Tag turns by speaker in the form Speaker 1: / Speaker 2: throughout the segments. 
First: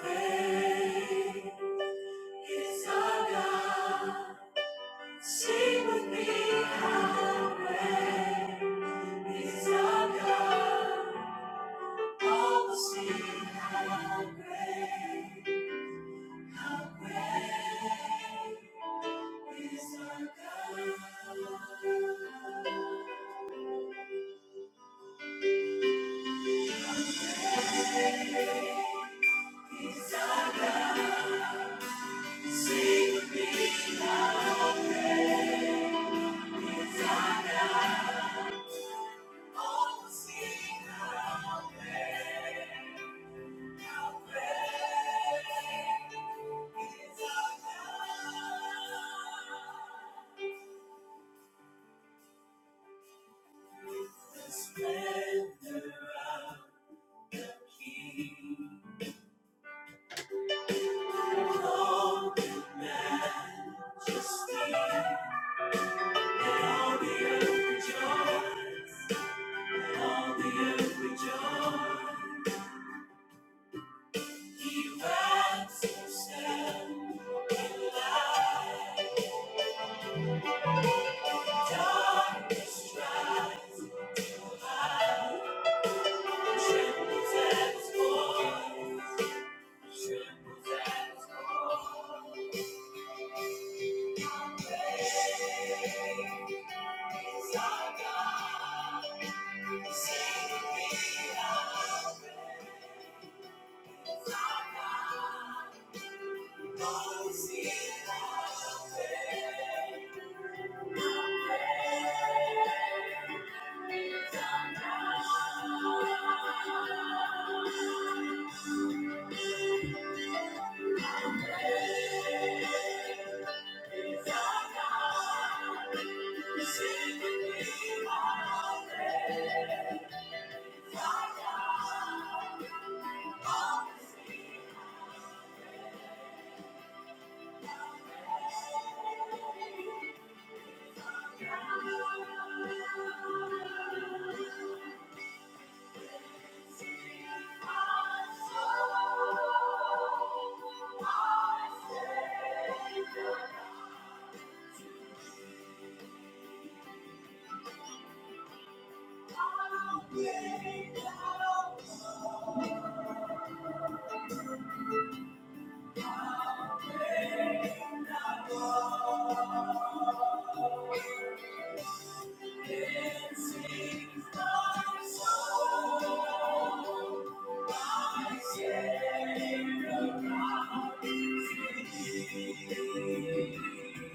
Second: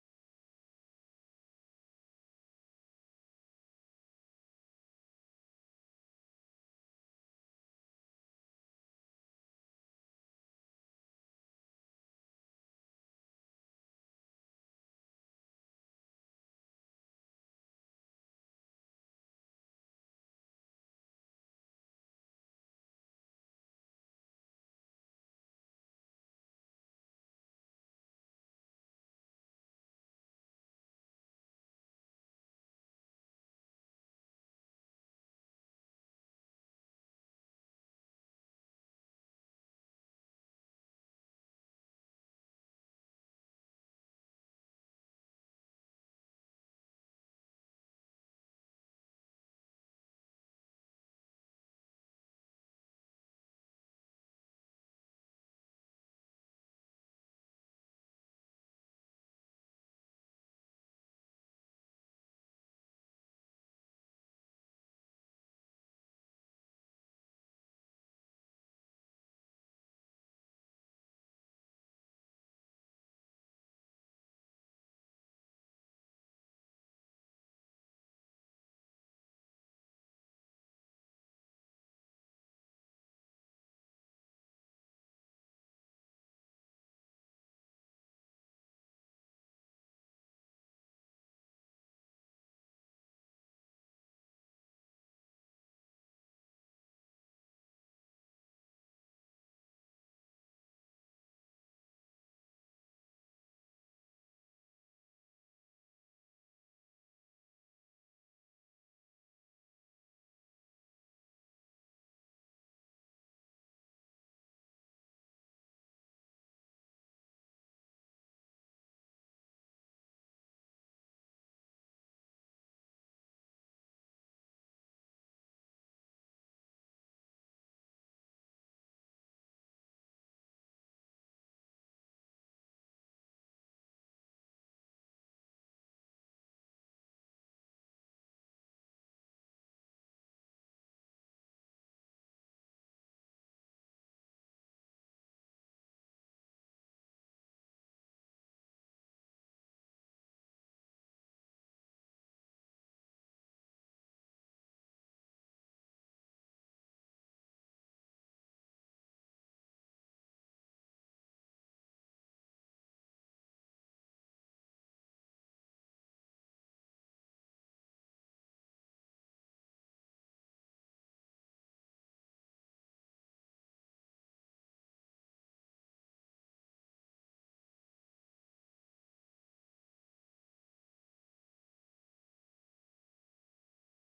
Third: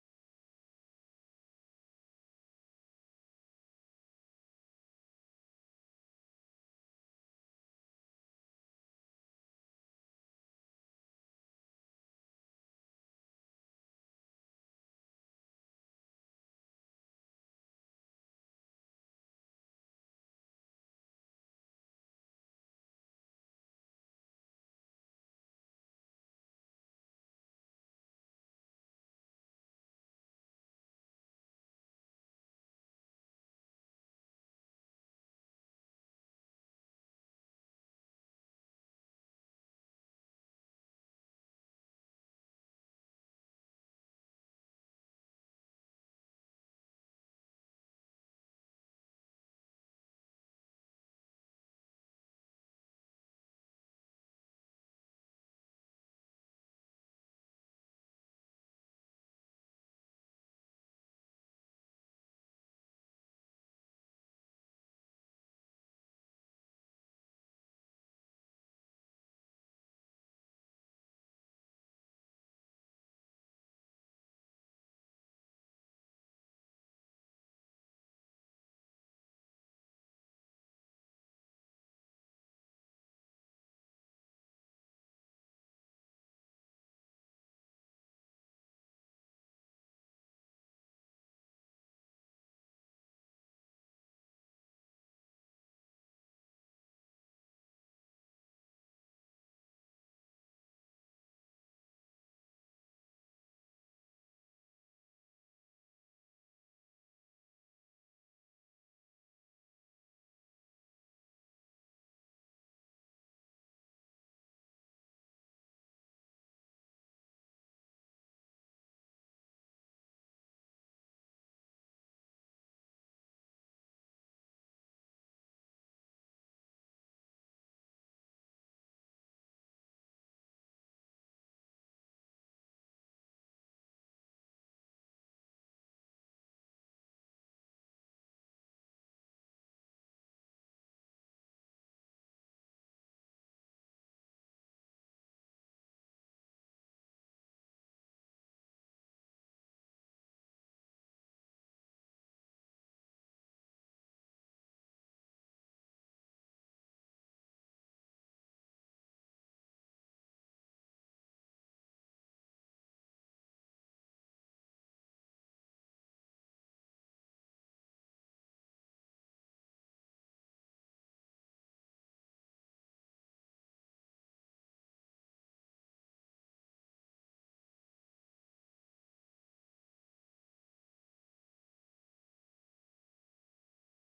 Speaker 1: Praise our God. Sing with me, how great is our God. All will sing, how great, how great is our God. Is our God. Sing with me, how great. Let all the Let Let earth rejoice. Let All the earth rejoice. You rise to stand in light. Darkness tries to hide. Trembles at His voice. Trembles at His voice. Great is our God. Sing with me, our praise, our God. Thank you. Savior, God,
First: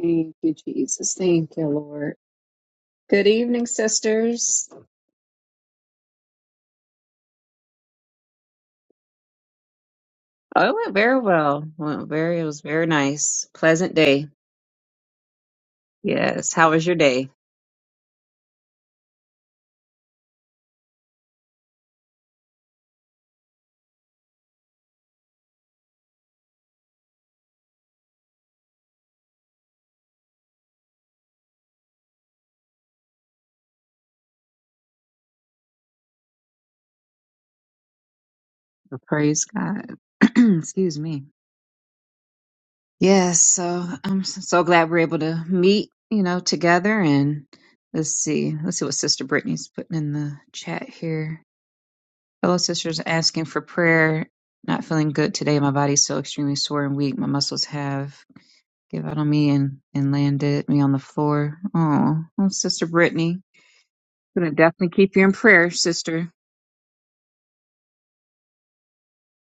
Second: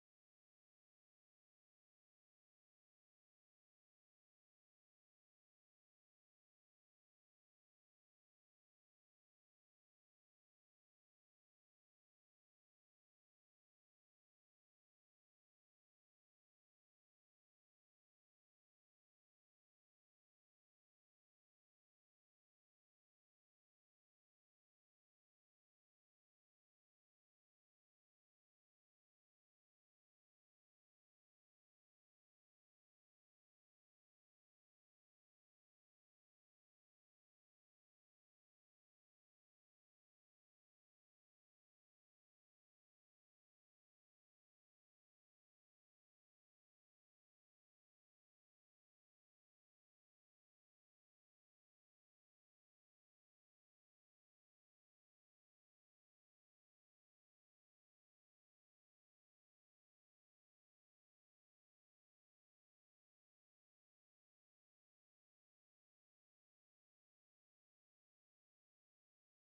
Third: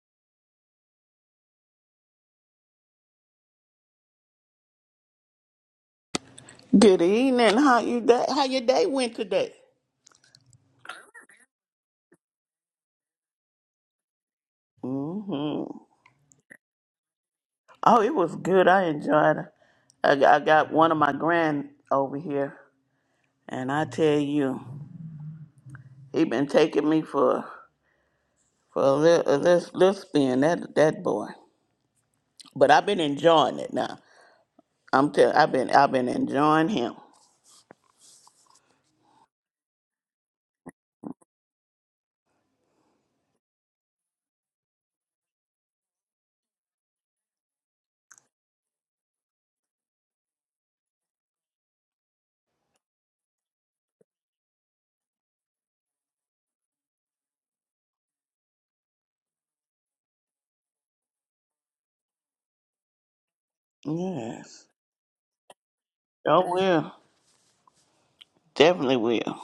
Speaker 1: Thank you, Jesus. Thank you, Lord. Good evening, sisters.
Speaker 2: Good evening. How you day, how your day went today?
Speaker 1: Oh, it went very well. Went very. It was very nice. Pleasant day.
Speaker 2: hmm
Speaker 1: Yes. How was your day?
Speaker 2: Oh, it was good. I enjoyed it. I, got- I got one of my grand over here, and I tell you, he been taking me for for a little a little, little spin. That that boy. But I've been enjoying it now. I'm tell I've been I've been enjoying him.
Speaker 1: Praise God. Excuse me. Yes, so I'm s- so glad we're able to meet, you know, together. And let's see, let's see what Sister Brittany's putting in the chat here. Fellow sisters, asking for prayer. Not feeling good today. My body's so extremely sore and weak. My muscles have give out on me and and landed me on the floor. Oh, oh Sister Brittany, gonna
Speaker 2: Yes.
Speaker 1: definitely keep you in prayer, Sister.
Speaker 2: Oh will. Definitely will.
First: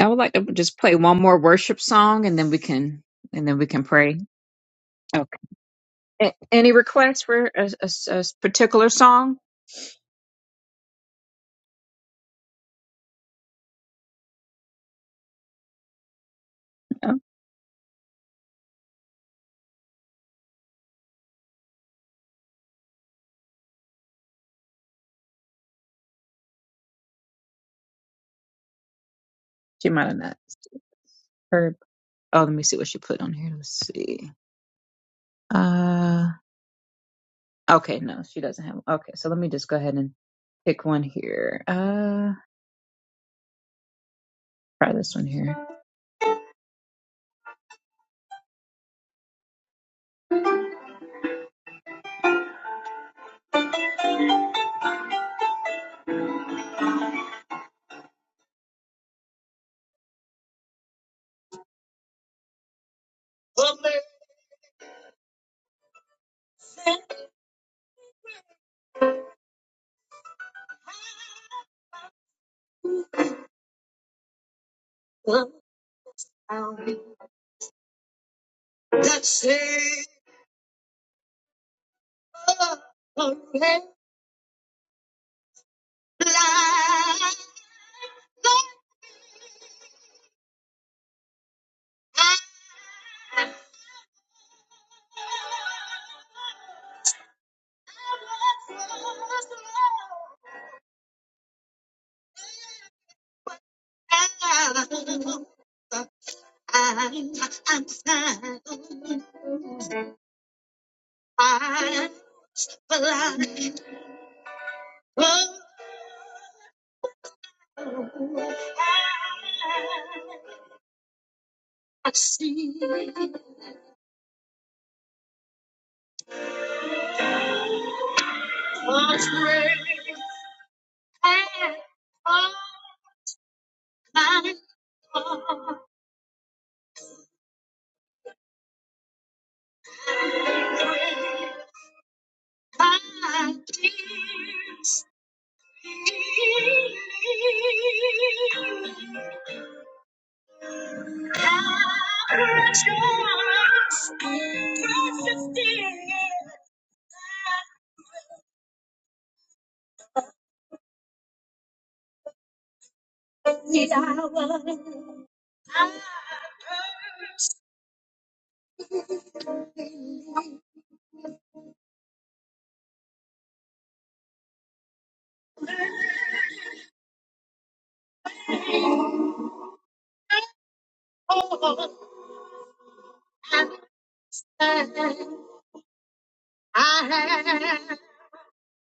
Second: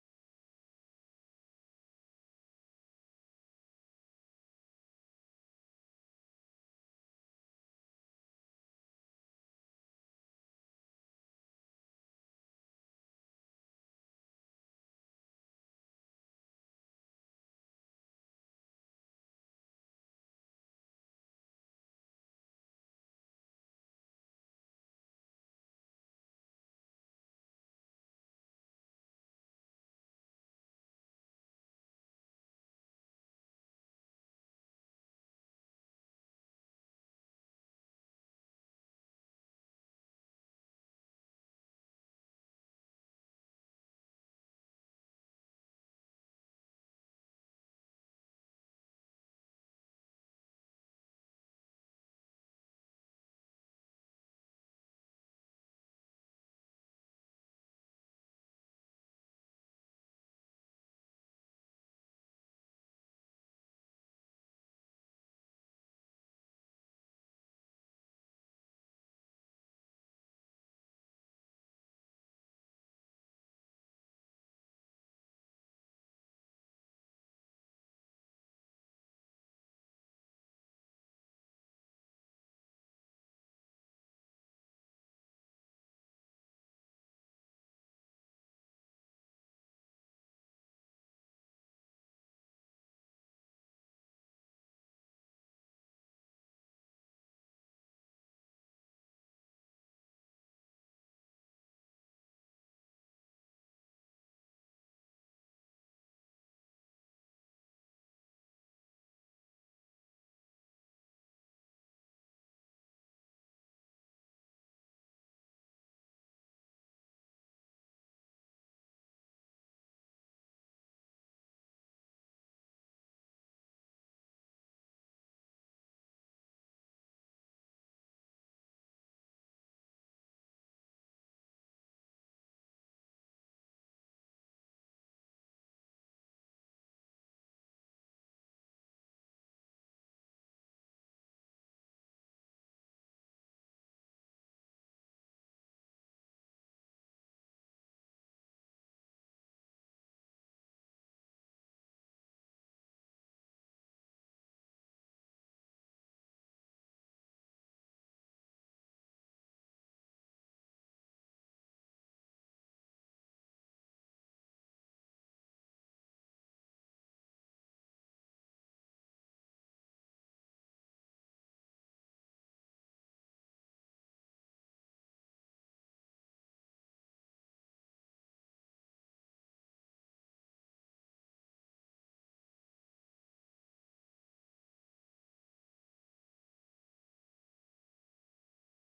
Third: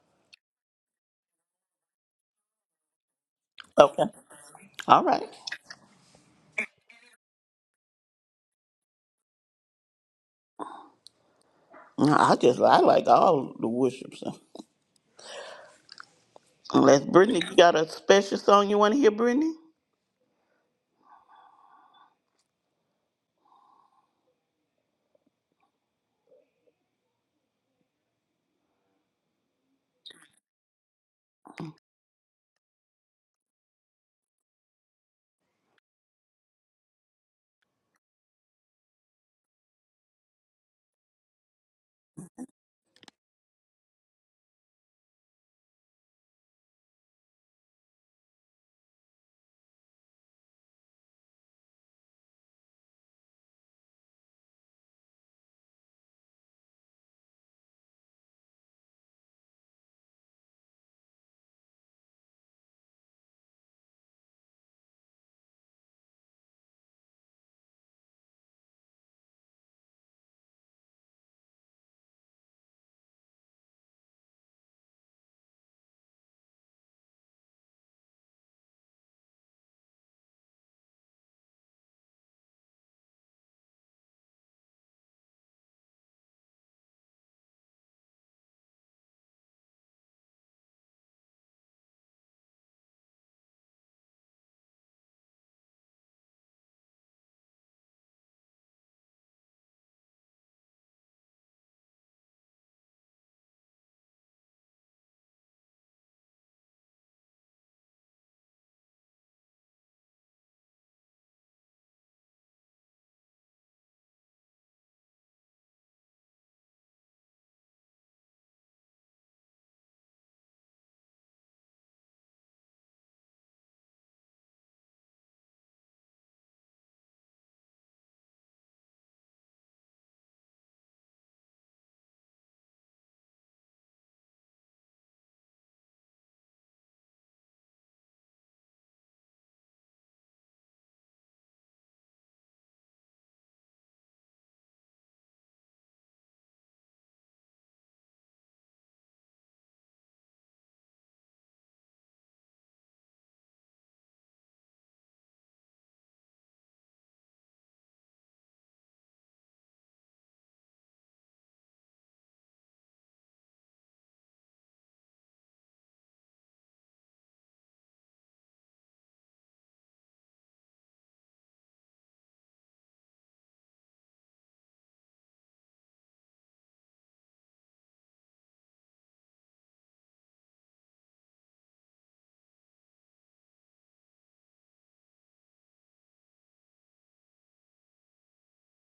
Speaker 1: I would like to just play one more worship song, and then we can and then we can
Speaker 2: Okay.
Speaker 1: pray.
Speaker 2: All right.
Speaker 1: Okay. A- any requests for a, a s- a s- particular song?
Speaker 2: No, I just I like all the worships. Unless
Speaker 1: Oh,
Speaker 2: Brittany, you got a special song you want to hear, Brittany?
Speaker 1: she might have not heard. Oh, let me see what she put on here. Let's see. Uh, okay, no, she doesn't have. Okay, so let me just go ahead and pick one here. Uh, try this one here. I see a trail of I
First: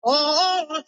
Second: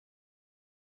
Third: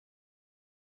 Speaker 1: Oh,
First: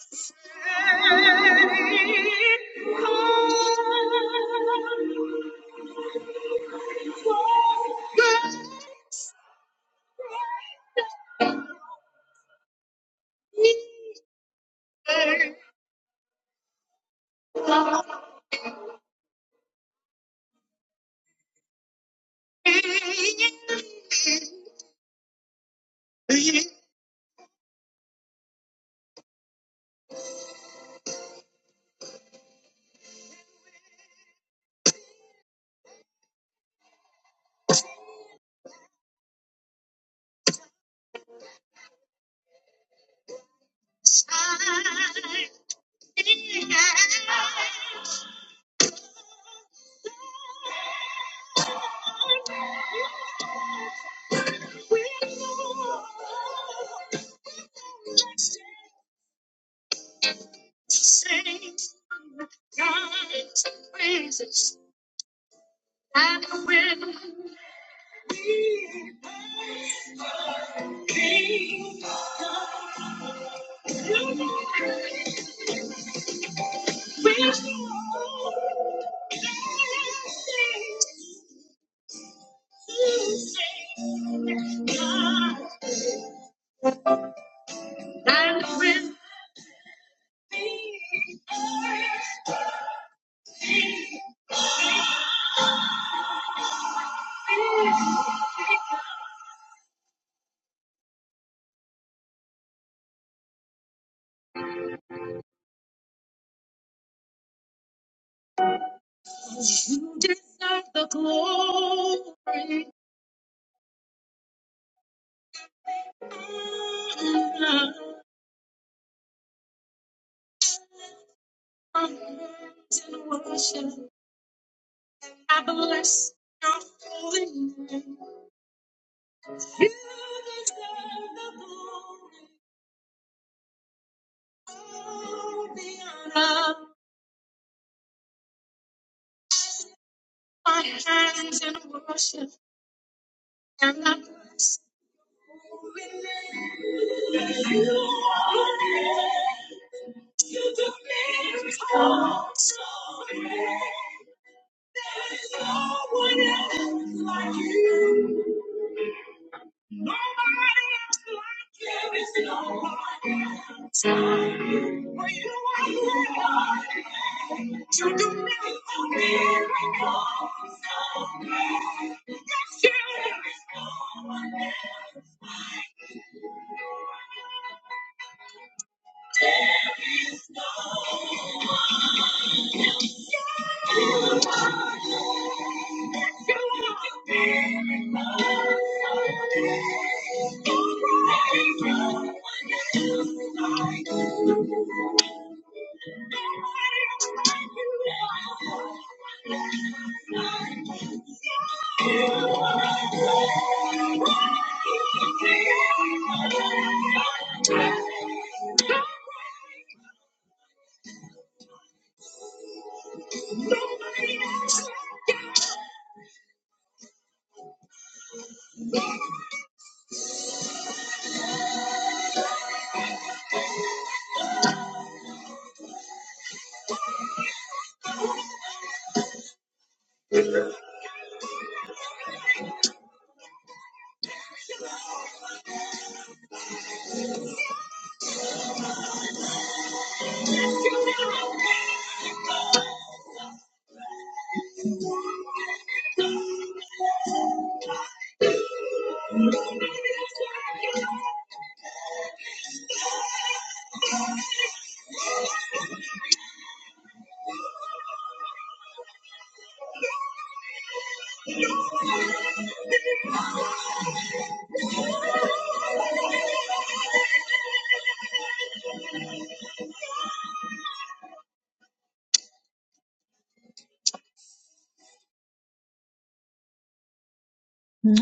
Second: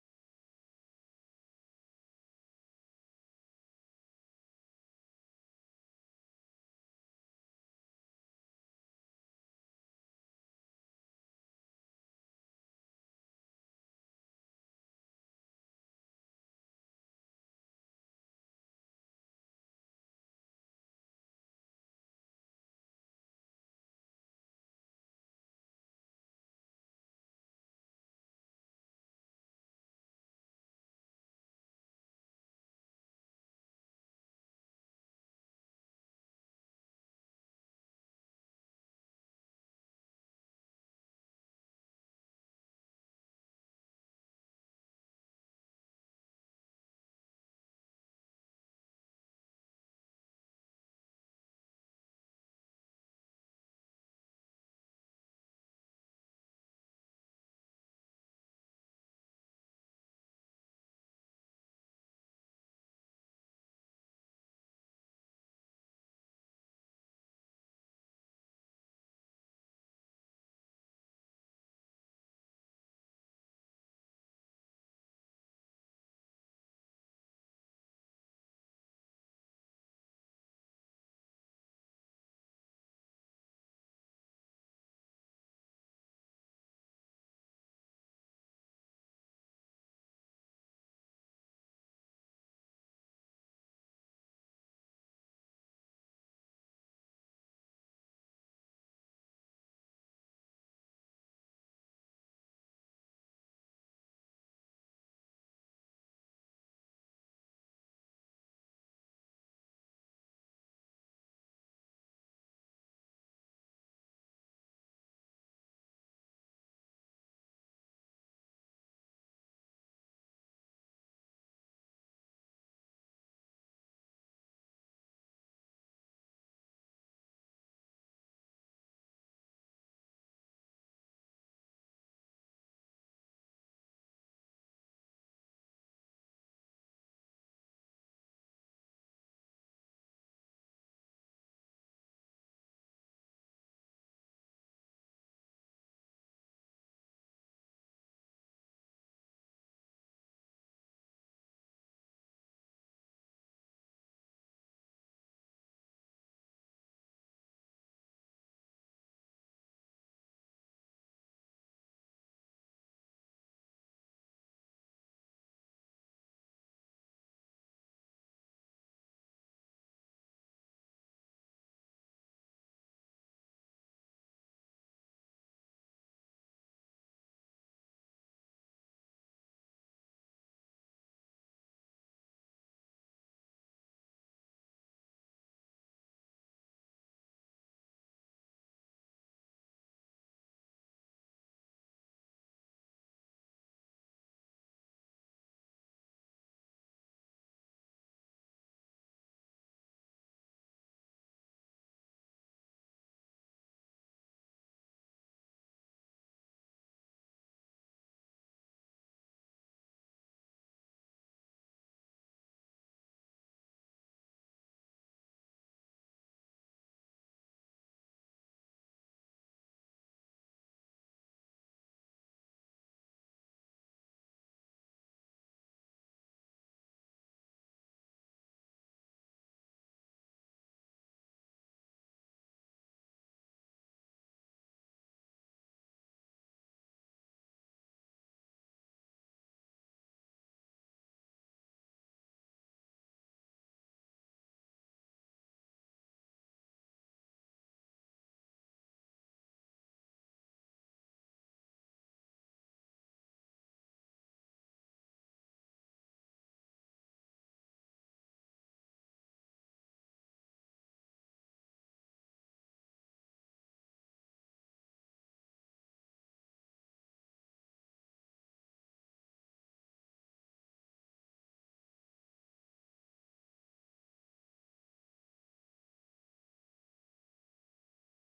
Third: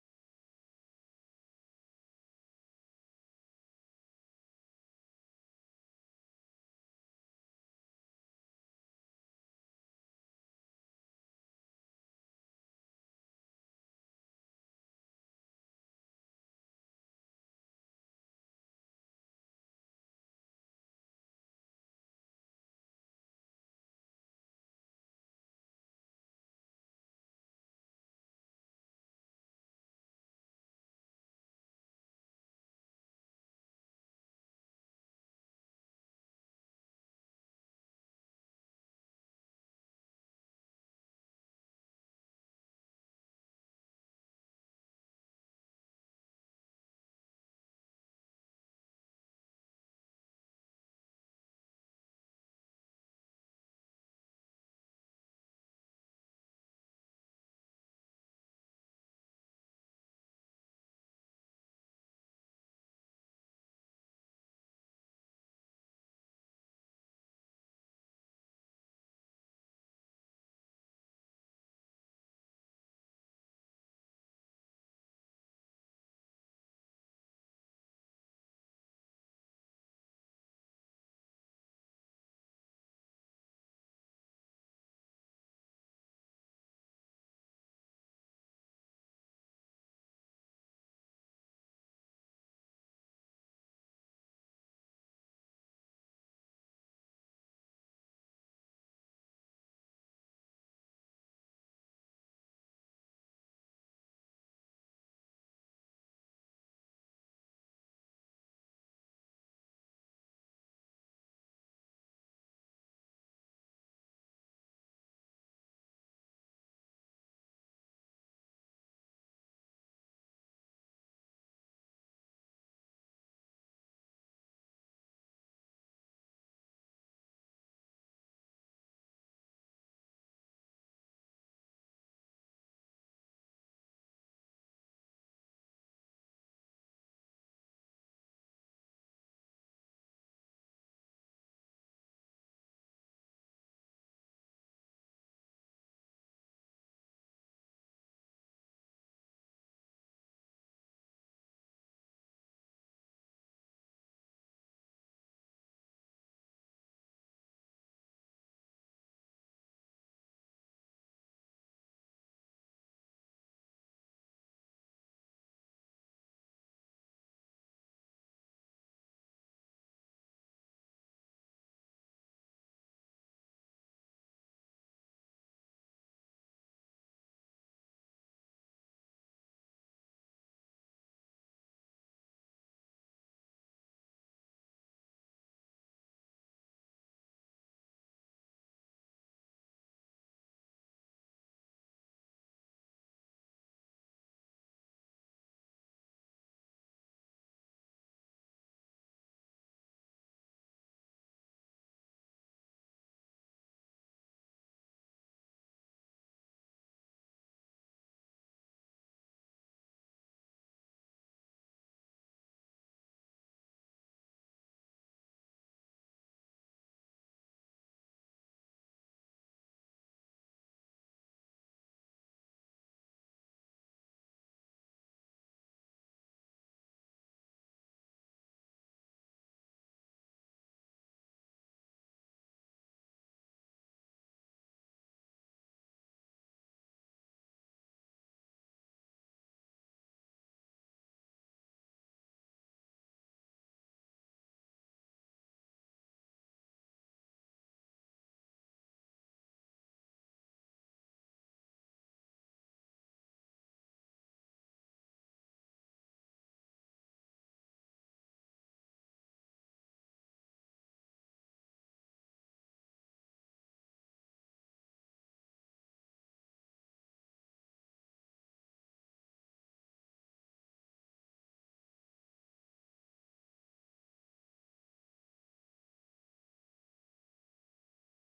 Speaker 1: Sing God's praises. And when we the King, of glory, we will sing, sing, And when you deserve the glory, honor, and worship. I bless your holy name. You deserve the glory, all the honor. My hands in worship and I bless your holy name. You are the name, you the name, so great. No one else like you. Nobody else like you.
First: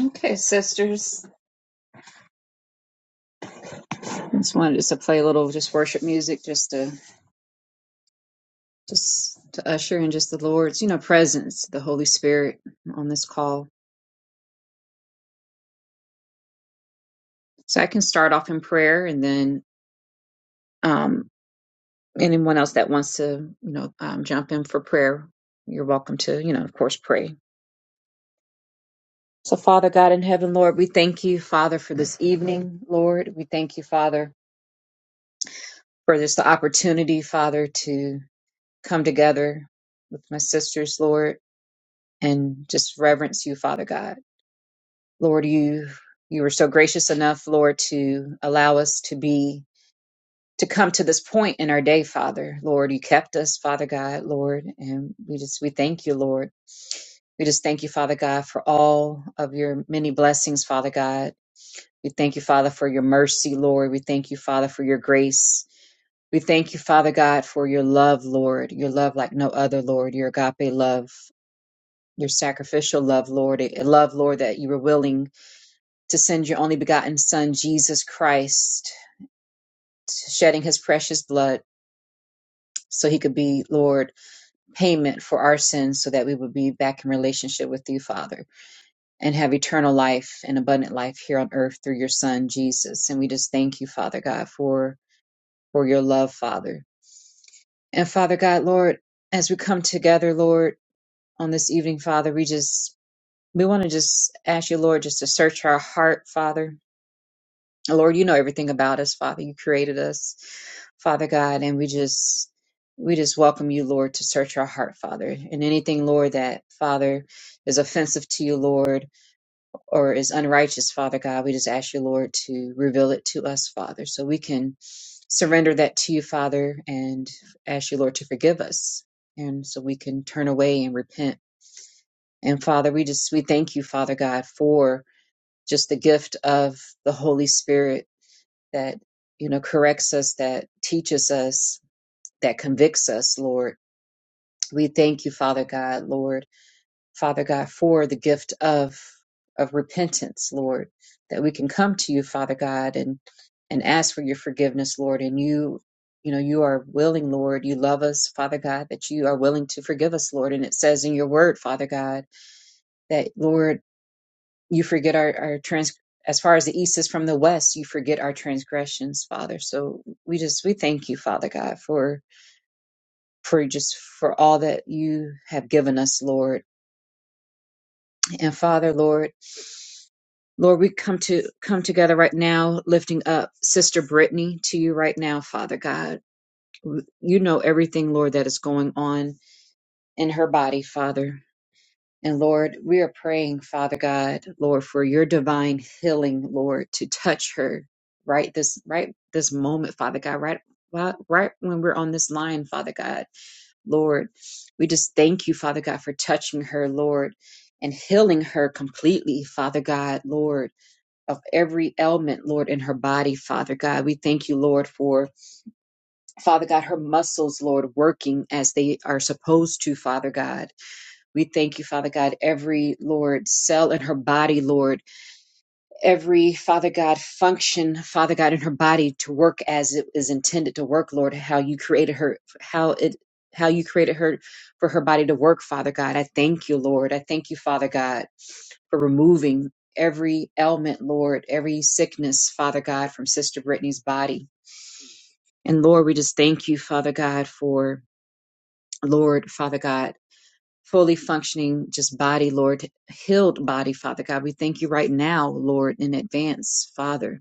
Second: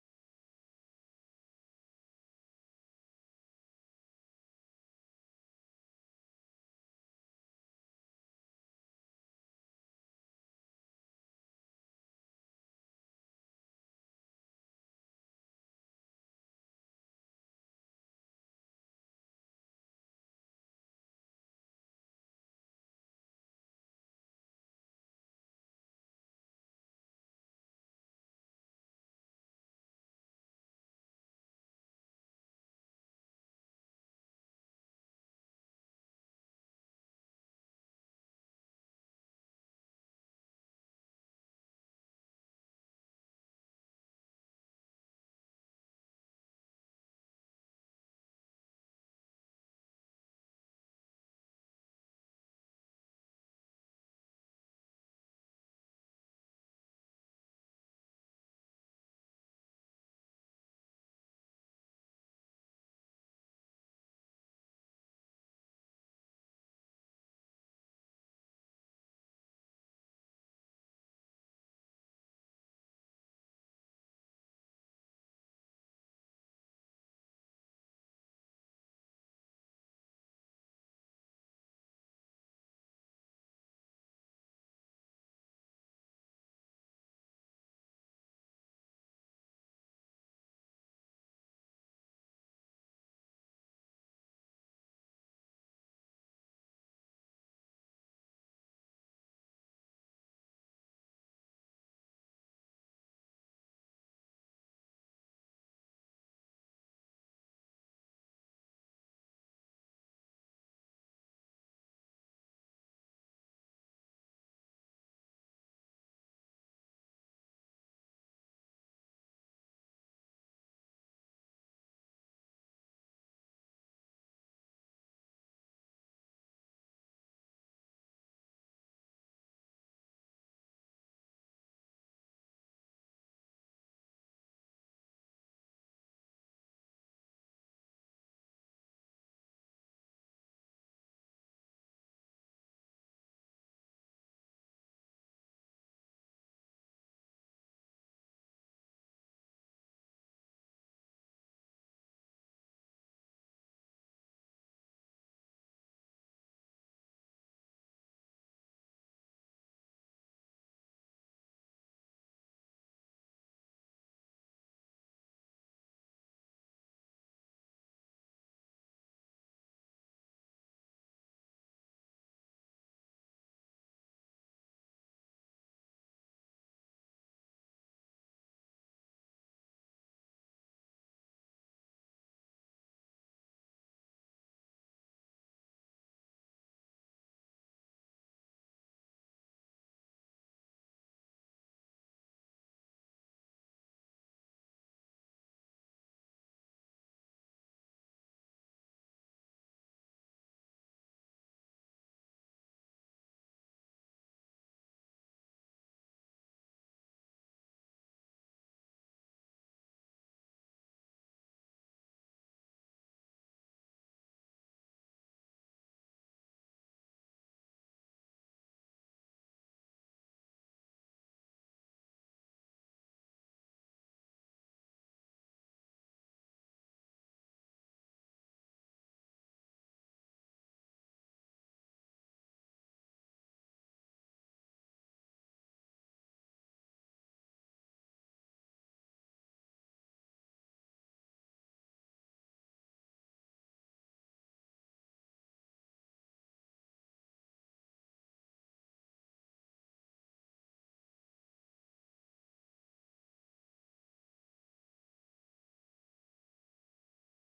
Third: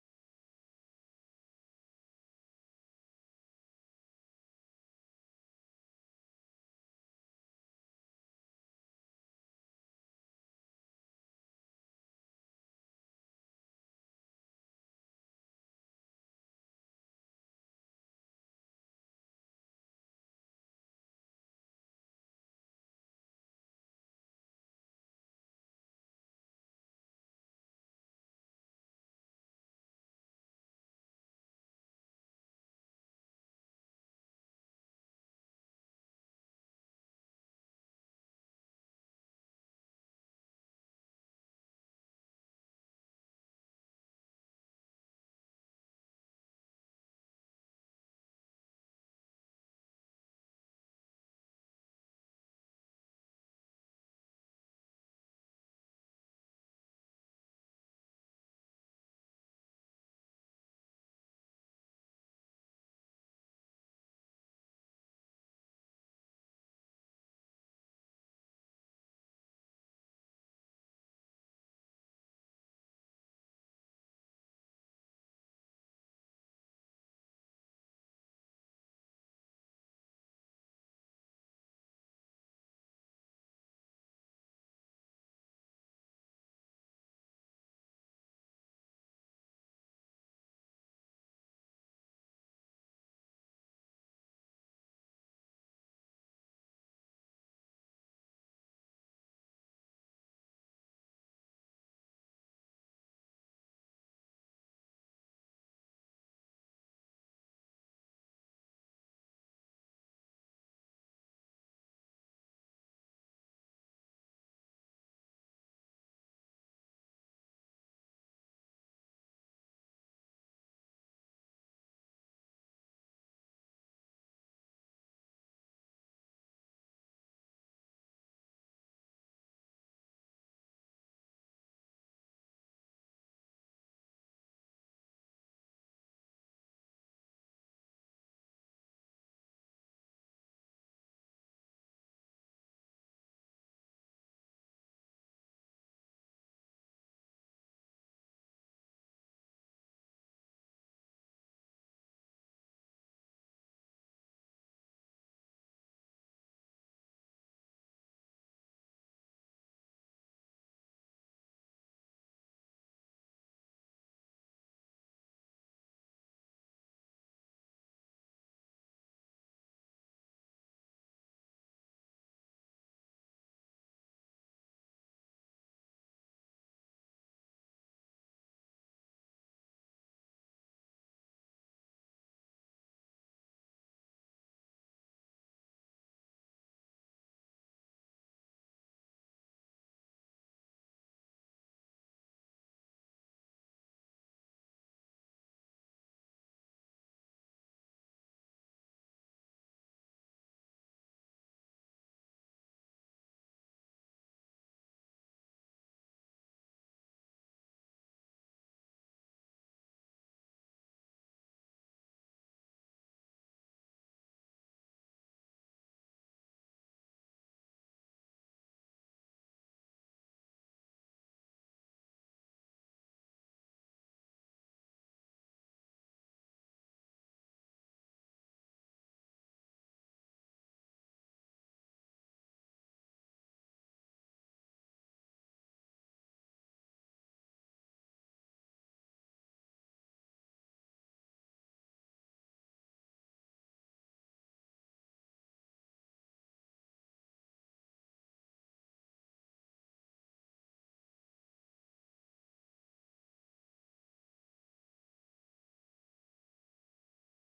Speaker 1: Okay, sisters. Just wanted us to play a little just worship music, just to just to usher in just the Lord's, you know, presence, the Holy Spirit on this call. So I can start off in prayer, and then um, anyone else that wants to, you know, um, jump in for prayer, you're welcome to, you know, of course, pray. So, Father God in heaven, Lord, we thank you, Father, for this evening, Lord. We thank you, Father, for this opportunity, Father, to come together with my sisters, Lord, and just reverence you, Father God. Lord, you you were so gracious enough, Lord, to allow us to be to come to this point in our day, Father. Lord, you kept us, Father God, Lord, and we just we thank you, Lord. We just thank you, Father God, for all of your many blessings, Father God We thank you, Father, for your mercy, Lord. We thank you, Father, for your grace. We thank you, Father God, for your love, Lord, your love like no other, Lord, your agape love, your sacrificial love, Lord, a love, Lord, that you were willing to send your only begotten Son, Jesus Christ, shedding his precious blood so he could be, Lord, payment for our sins so that we would be back in relationship with you, Father, and have eternal life and abundant life here on earth through your Son, Jesus. And we just thank you, Father God, for for your love, Father. And Father God, Lord, as we come together, Lord, on this evening, Father, we just, we want to just ask you, Lord, just to search our heart, Father. And Lord, you know everything about us, Father. You created us, Father God, and we just, we just welcome you, Lord, to search our heart, Father. And anything, Lord, that, Father, is offensive to you, Lord, or is unrighteous, Father God. We just ask you, Lord, to reveal it to us, Father, so we can surrender that to you, Father, and ask you, Lord, to forgive us. And so we can turn away and repent. And Father, we just, we thank you, Father God, for just the gift of the Holy Spirit that, you know, corrects us, that teaches us, that convicts us, Lord. We thank you, Father God, Lord. Father God, for the gift of of repentance, Lord, that we can come to you, Father God, and and ask for your forgiveness, Lord. And you, you know, you are willing, Lord. You love us, Father God, that you are willing to forgive us, Lord. And it says in your word, Father God, that Lord, you forget our, our trans as far as the east is from the west, you forget our transgressions, Father. So we just we thank you, Father God, for for just for all that you have given us, Lord. And Father, Lord. Lord, we come to come together right now, lifting up Sister Brittany to you right now, Father God. You know everything, Lord, that is going on in her body, Father. And Lord, we are praying, Father God, Lord, for your divine healing, Lord, to touch her right this right this moment, Father God, right right right when we're on this line, Father God. Lord, we just thank you, Father God, for touching her, Lord, and healing her completely, Father God, Lord of every ailment, Lord, in her body, Father God. We thank you, Lord, for, Father God, her muscles, Lord, working as they are supposed to, Father God. We thank you, Father God, every, Lord, cell in her body, Lord every Father God function, Father God, in her body to work as it is intended to work, Lord, how you created her, how it how you created her for her body to work, Father God. I thank you, Lord. I thank you, Father God, for removing every ailment, Lord, every sickness, Father God, from Sister Brittany's body. And Lord, we just thank you, Father God, for Lord, Father God, fully functioning just body, Lord, healed body, Father God. We thank you right now, Lord, in advance, Father.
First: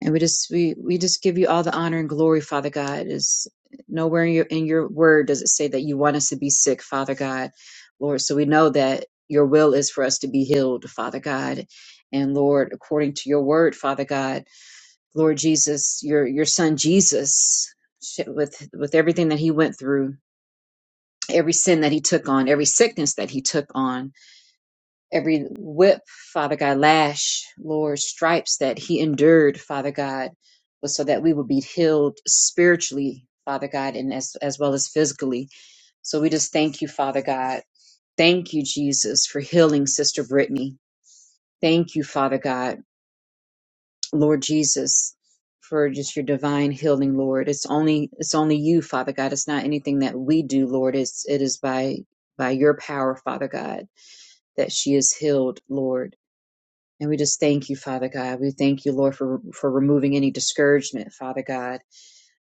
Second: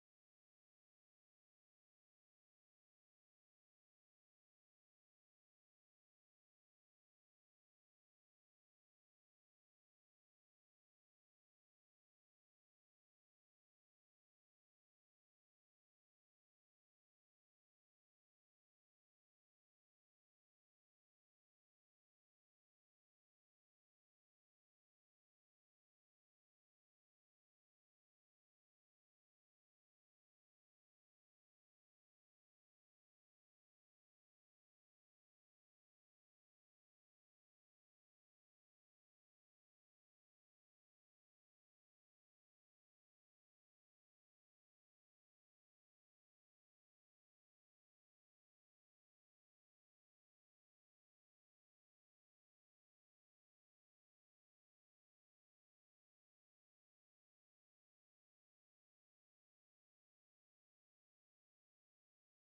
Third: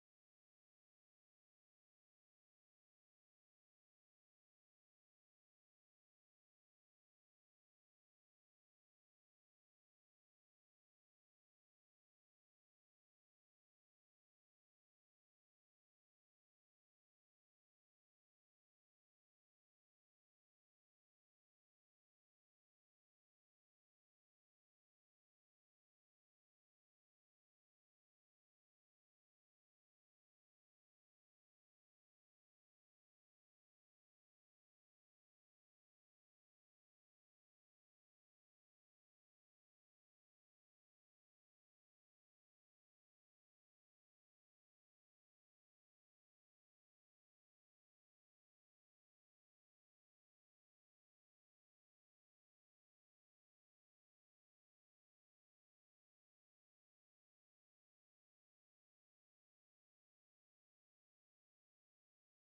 Speaker 1: And we just we we just give you all the honor and glory, Father God. Is nowhere in your in your word does it say that you want us to be sick, Father God, Lord. So we know that your will is for us to be healed, Father God. And Lord, according to your word, Father God, Lord Jesus, your your son Jesus, with with everything that he went through, every sin that he took on, every sickness that he took on every whip, Father God, lash, Lord, stripes that he endured, Father God, was so that we would be healed spiritually, Father God, and as, as well as physically. So we just thank you, Father God. Thank you, Jesus, for healing Sister Brittany. Thank you, Father God, Lord Jesus, for just your divine healing, Lord. It's only it's only you, Father God. It's not anything that we do, Lord. It's it is by by your power, Father God, that she is healed, Lord. And we just thank you, Father God. We thank you, Lord, for, for removing any discouragement, Father God.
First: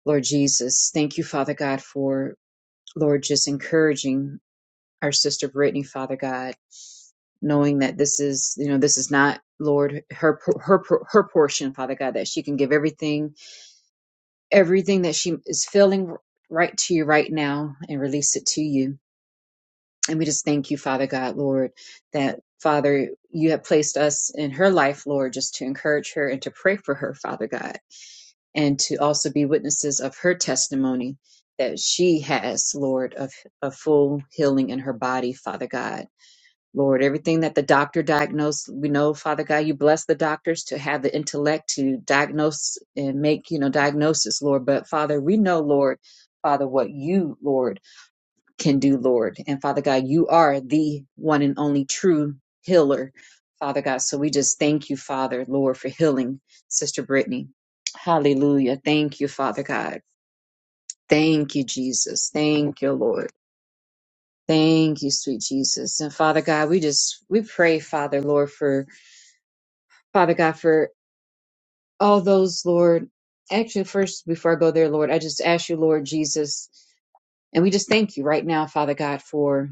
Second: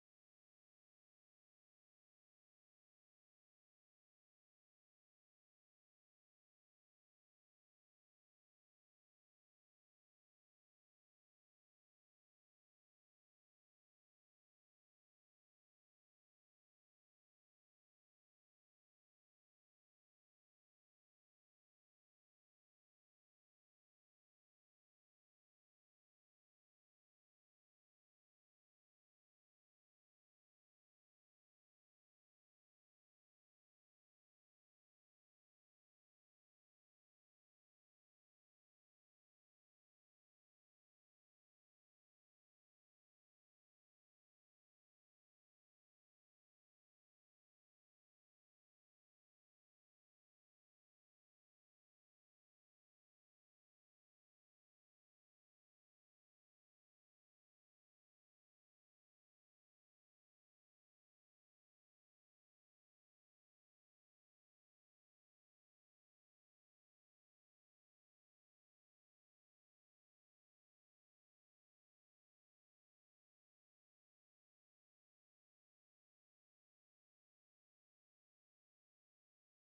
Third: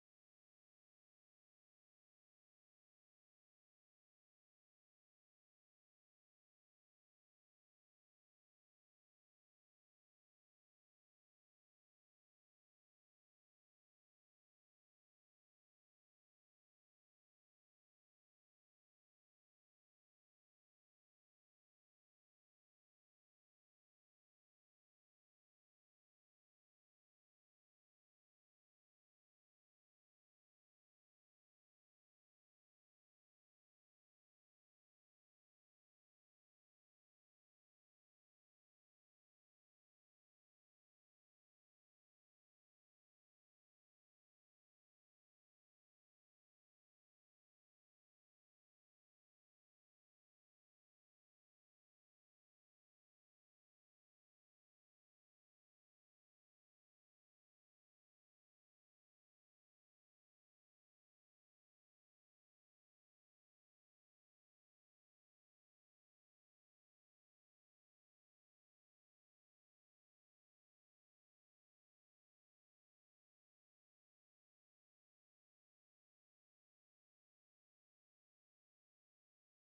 Speaker 1: Lord Jesus, thank you, Father God, for, Lord, just encouraging our sister Brittany, Father God, knowing that this is, you know, this is not, Lord, her, her, her portion, Father God, that she can give everything, everything that she is feeling right to you right now and release it to you. And we just thank you, Father God, Lord, that Father, you have placed us in her life, Lord, just to encourage her and to pray for her, Father God. and to also be witnesses of her testimony that she has, Lord, of a full healing in her body, Father God. Lord, everything that the doctor diagnosed, we know, Father God, you bless the doctors to have the intellect to diagnose and make, you know, diagnosis, Lord. But Father, we know, Lord, Father, what you, Lord, can do, Lord. And Father God, you are the one and only true healer, Father God. So we just thank you, Father, Lord, for healing Sister Brittany. Hallelujah. Thank you, Father God. Thank you, Jesus. Thank you, Lord. Thank you, sweet Jesus. And Father God, we just, we pray, Father, Lord, for, Father God, for all those, Lord. Actually, first, before I go there, Lord, I just ask you, Lord Jesus, and we just thank you right now, Father God, for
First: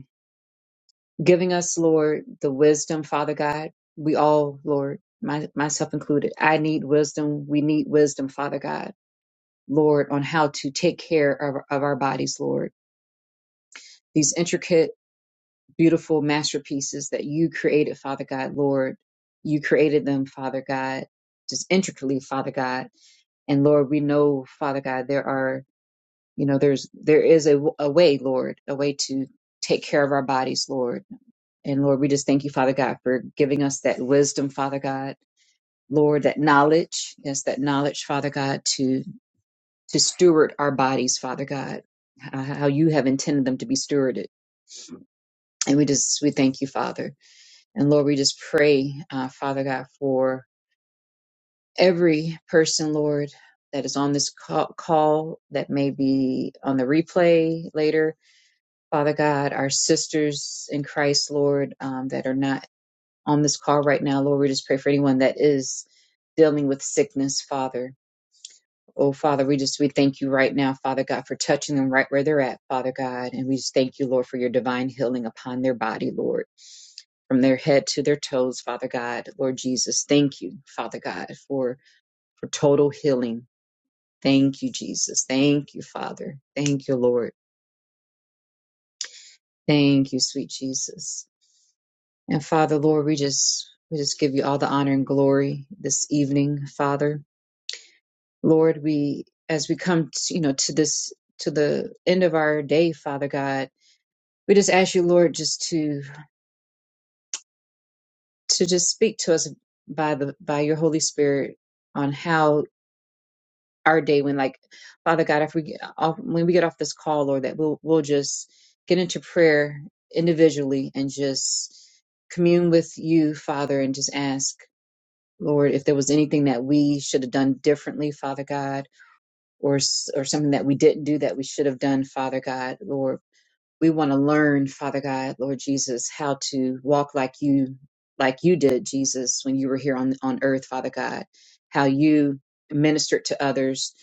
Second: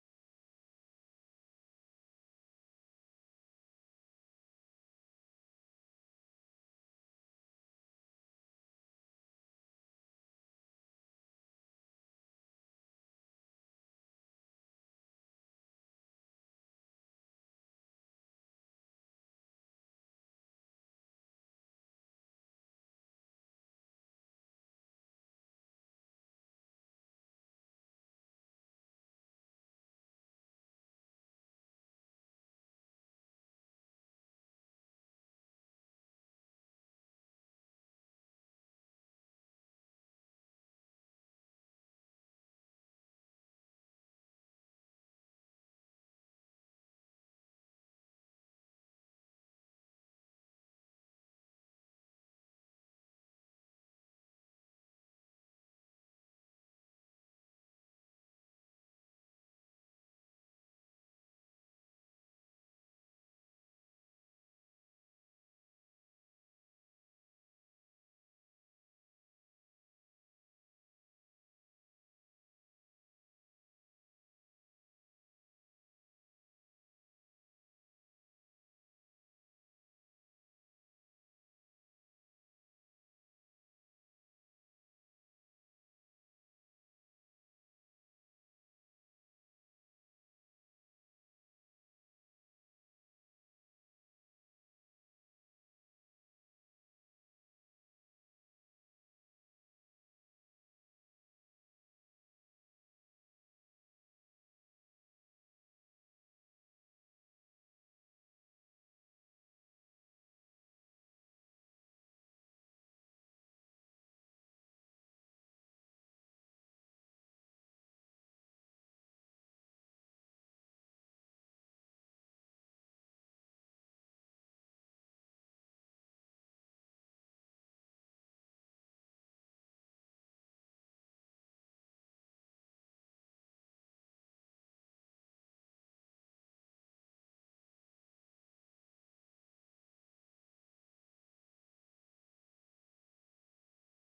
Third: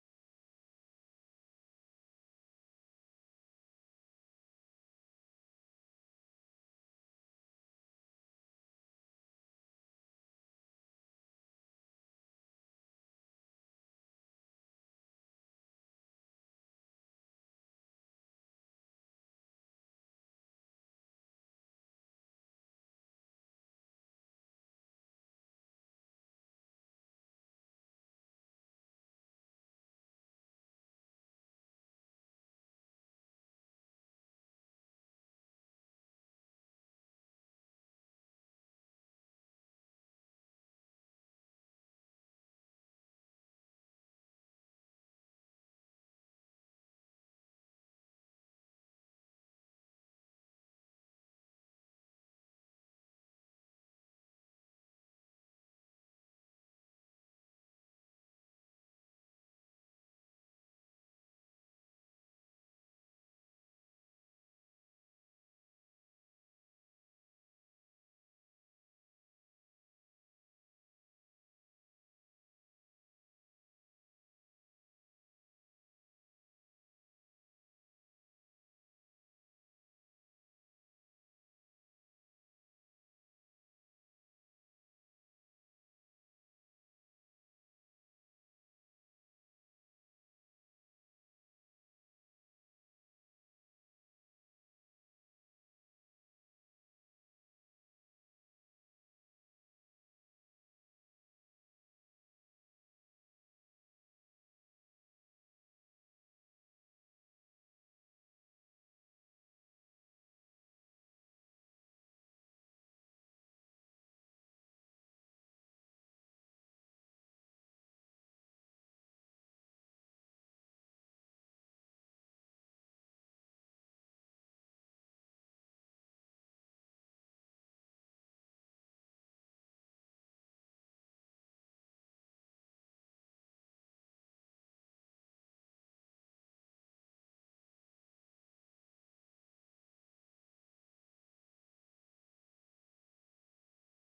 Speaker 1: giving us, Lord, the wisdom, Father God. We all, Lord, my, myself included, I need wisdom. We need wisdom, Father God, Lord, on how to take care of, of our bodies, Lord. These intricate, beautiful masterpieces that you created, Father God, Lord. You created them, Father God, just intricately, Father God. And Lord, we know, Father God, there are, you know, there's, there is a, a way, Lord, a way to take care of our bodies, Lord And Lord, we just thank you, Father God, for giving us that wisdom, Father God. Lord, that knowledge, yes, that knowledge, Father God, to to steward our bodies, Father God, h- how you have intended them to be stewarded. And we just we thank you, Father. And Lord, we just pray, uh, Father God, for every person, Lord, that is on this call, call that may be on the replay later. Father God, our sisters in Christ, Lord, um, that are not on this call right now. Lord, we just pray for anyone that is dealing with sickness, Father. Oh, Father, we just, we thank you right now, Father God, for touching them right where they're at, Father God. And we just thank you, Lord, for your divine healing upon their body, Lord, from their head to their toes, Father God. Lord Jesus, thank you, Father God, for, for total healing. Thank you, Jesus. Thank you, Father. Thank you, Lord. Thank you, sweet Jesus. And Father, Lord, we just, we just give you all the honor and glory this evening, Father. Lord, we as we come to, you know to this to the end of our day, Father God, we just ask you, Lord, just to to just speak to us by the by your Holy Spirit on how our day went. like Father God, if we get off when we get off this call, Lord, that we'll we'll just get into prayer individually and just commune with you, Father, and just ask, Lord, if there was anything that we should have done differently, Father God or or something that we didn't do that we should have done, Father God, Lord. We want to learn, Father God, Lord Jesus, how to walk like you like you did, Jesus, when you were here on on earth, Father God. How you ministered to others,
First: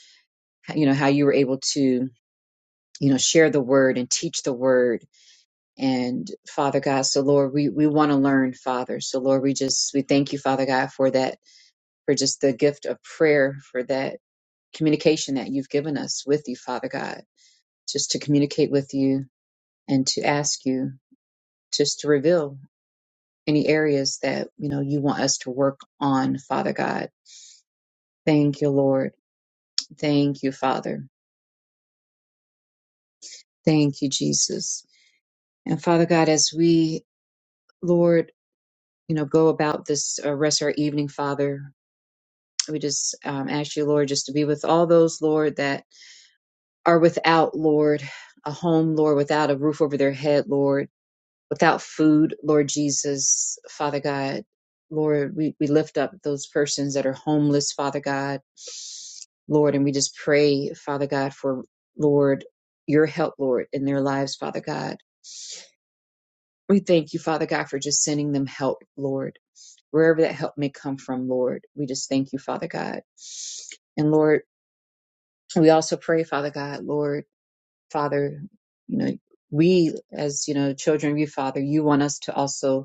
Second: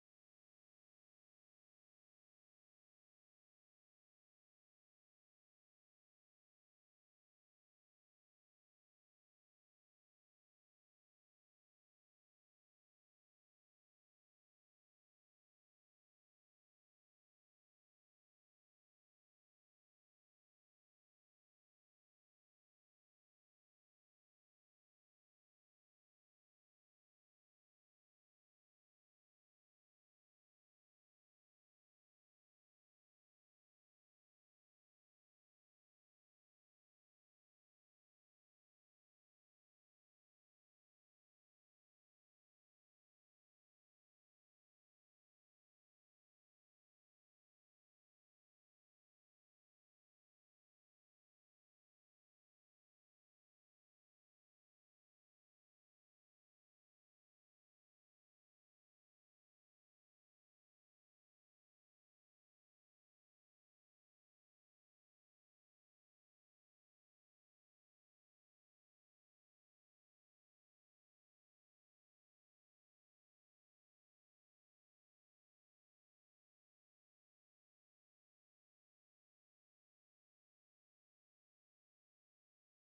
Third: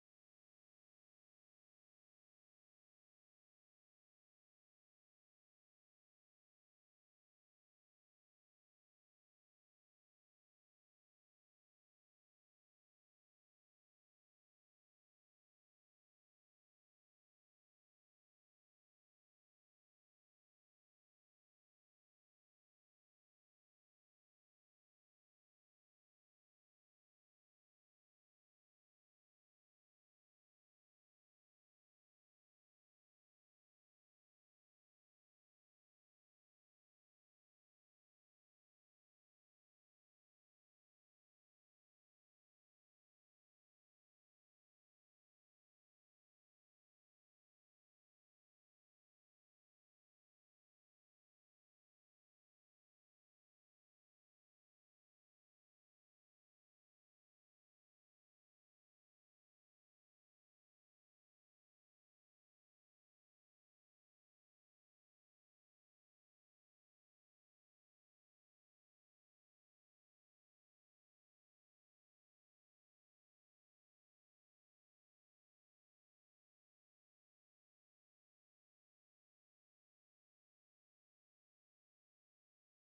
Speaker 1: how- you know, how you were able to, you know, share the word and teach the word. And Father God, so Lord, we we want to learn, Father. So Lord, we just we thank you, Father God, for that for just the gift of prayer, for that communication that you've given us with you, Father God. just to communicate with you and to ask you just to reveal any areas that you know you want us to work on father god thank you lord thank you father thank you jesus and father god as we lord you know go about this uh, rest of our evening father we just um, ask you lord just to be with all those lord that are without lord a home lord without a roof over their head lord without food, Lord Jesus, Father God. Lord, we, we lift up those persons that are homeless, Father God. Lord, and we just pray, Father God, for Lord, your help, Lord, in their lives, Father God. We thank you, Father God, for just sending them help, Lord, wherever that help may come from, Lord. We just thank you, Father God. And Lord, we also pray, Father God, Lord, Father, you know, we as, you know, children of you, Father, you want us to also